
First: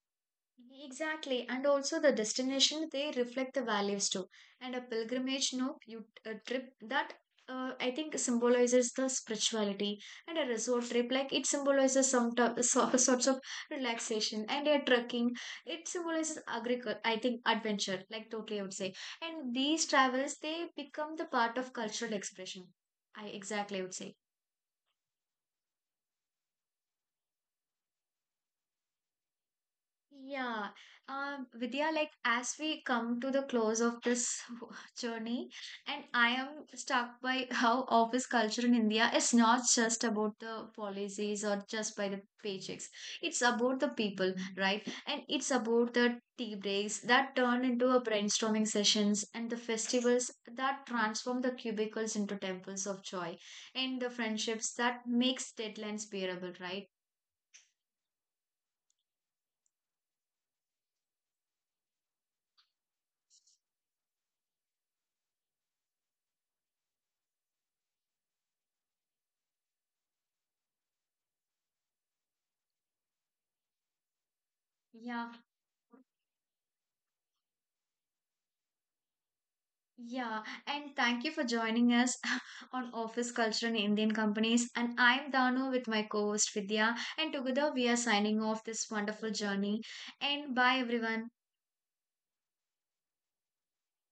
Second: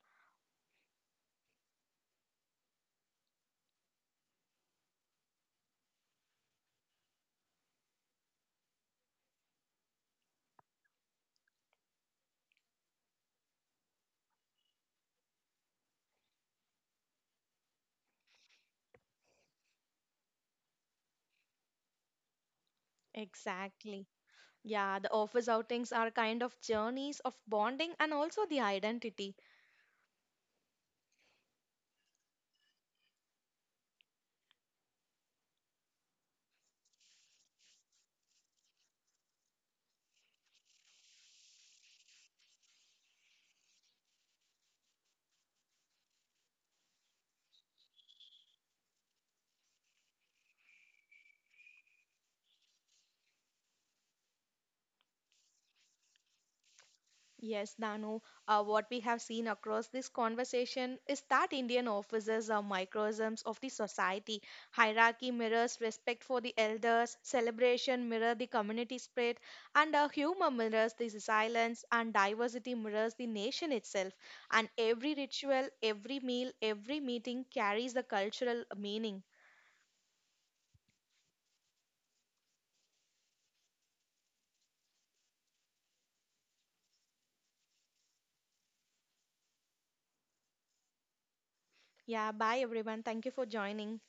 [SPEAKER 1] Exactly. And also the destination, they reflect the values too. And a pilgrimage, no, you a trip that I think symbolizes the spirituality, and a resort trip, like it symbolizes some so, sorts of relaxation. And a trekking, it symbolizes agriculture. I think adventure, like totally, I would say. And these travels, they become the part of cultural expression. I exactly I would
[SPEAKER 2] Exactly.
[SPEAKER 1] say.
[SPEAKER 2] Yeah, the office outings are kind of journeys of bonding and also the identity.
[SPEAKER 1] Yeah, Vidya, like as we come to the close of this journey, and I am struck by how office culture in India is not just about the policies or just by the paychecks. It's about the people, right? And it's about the tea breaks that turn into a brainstorming sessions and the festivals that transform the cubicles into temples of joy and the friendships that makes deadlines bearable, right?
[SPEAKER 2] Yes, Danu, what we have seen across this conversation is that Indian offices are microcosms of the society. Hierarchy mirrors respect for the elders, celebration mirror the community spirit, and humor mirrors the silence, and diversity mirrors the nation itself. And every
[SPEAKER 1] Yeah.
[SPEAKER 2] ritual, every meal, every meeting carries a cultural meaning.
[SPEAKER 1] Yeah, and thank you for joining us on Office Culture in Indian Companies. And I'm Danu with my co host Vidya, and together we are signing off this wonderful journey. And bye, everyone.
[SPEAKER 2] Yeah, bye everyone. Thank you for joining.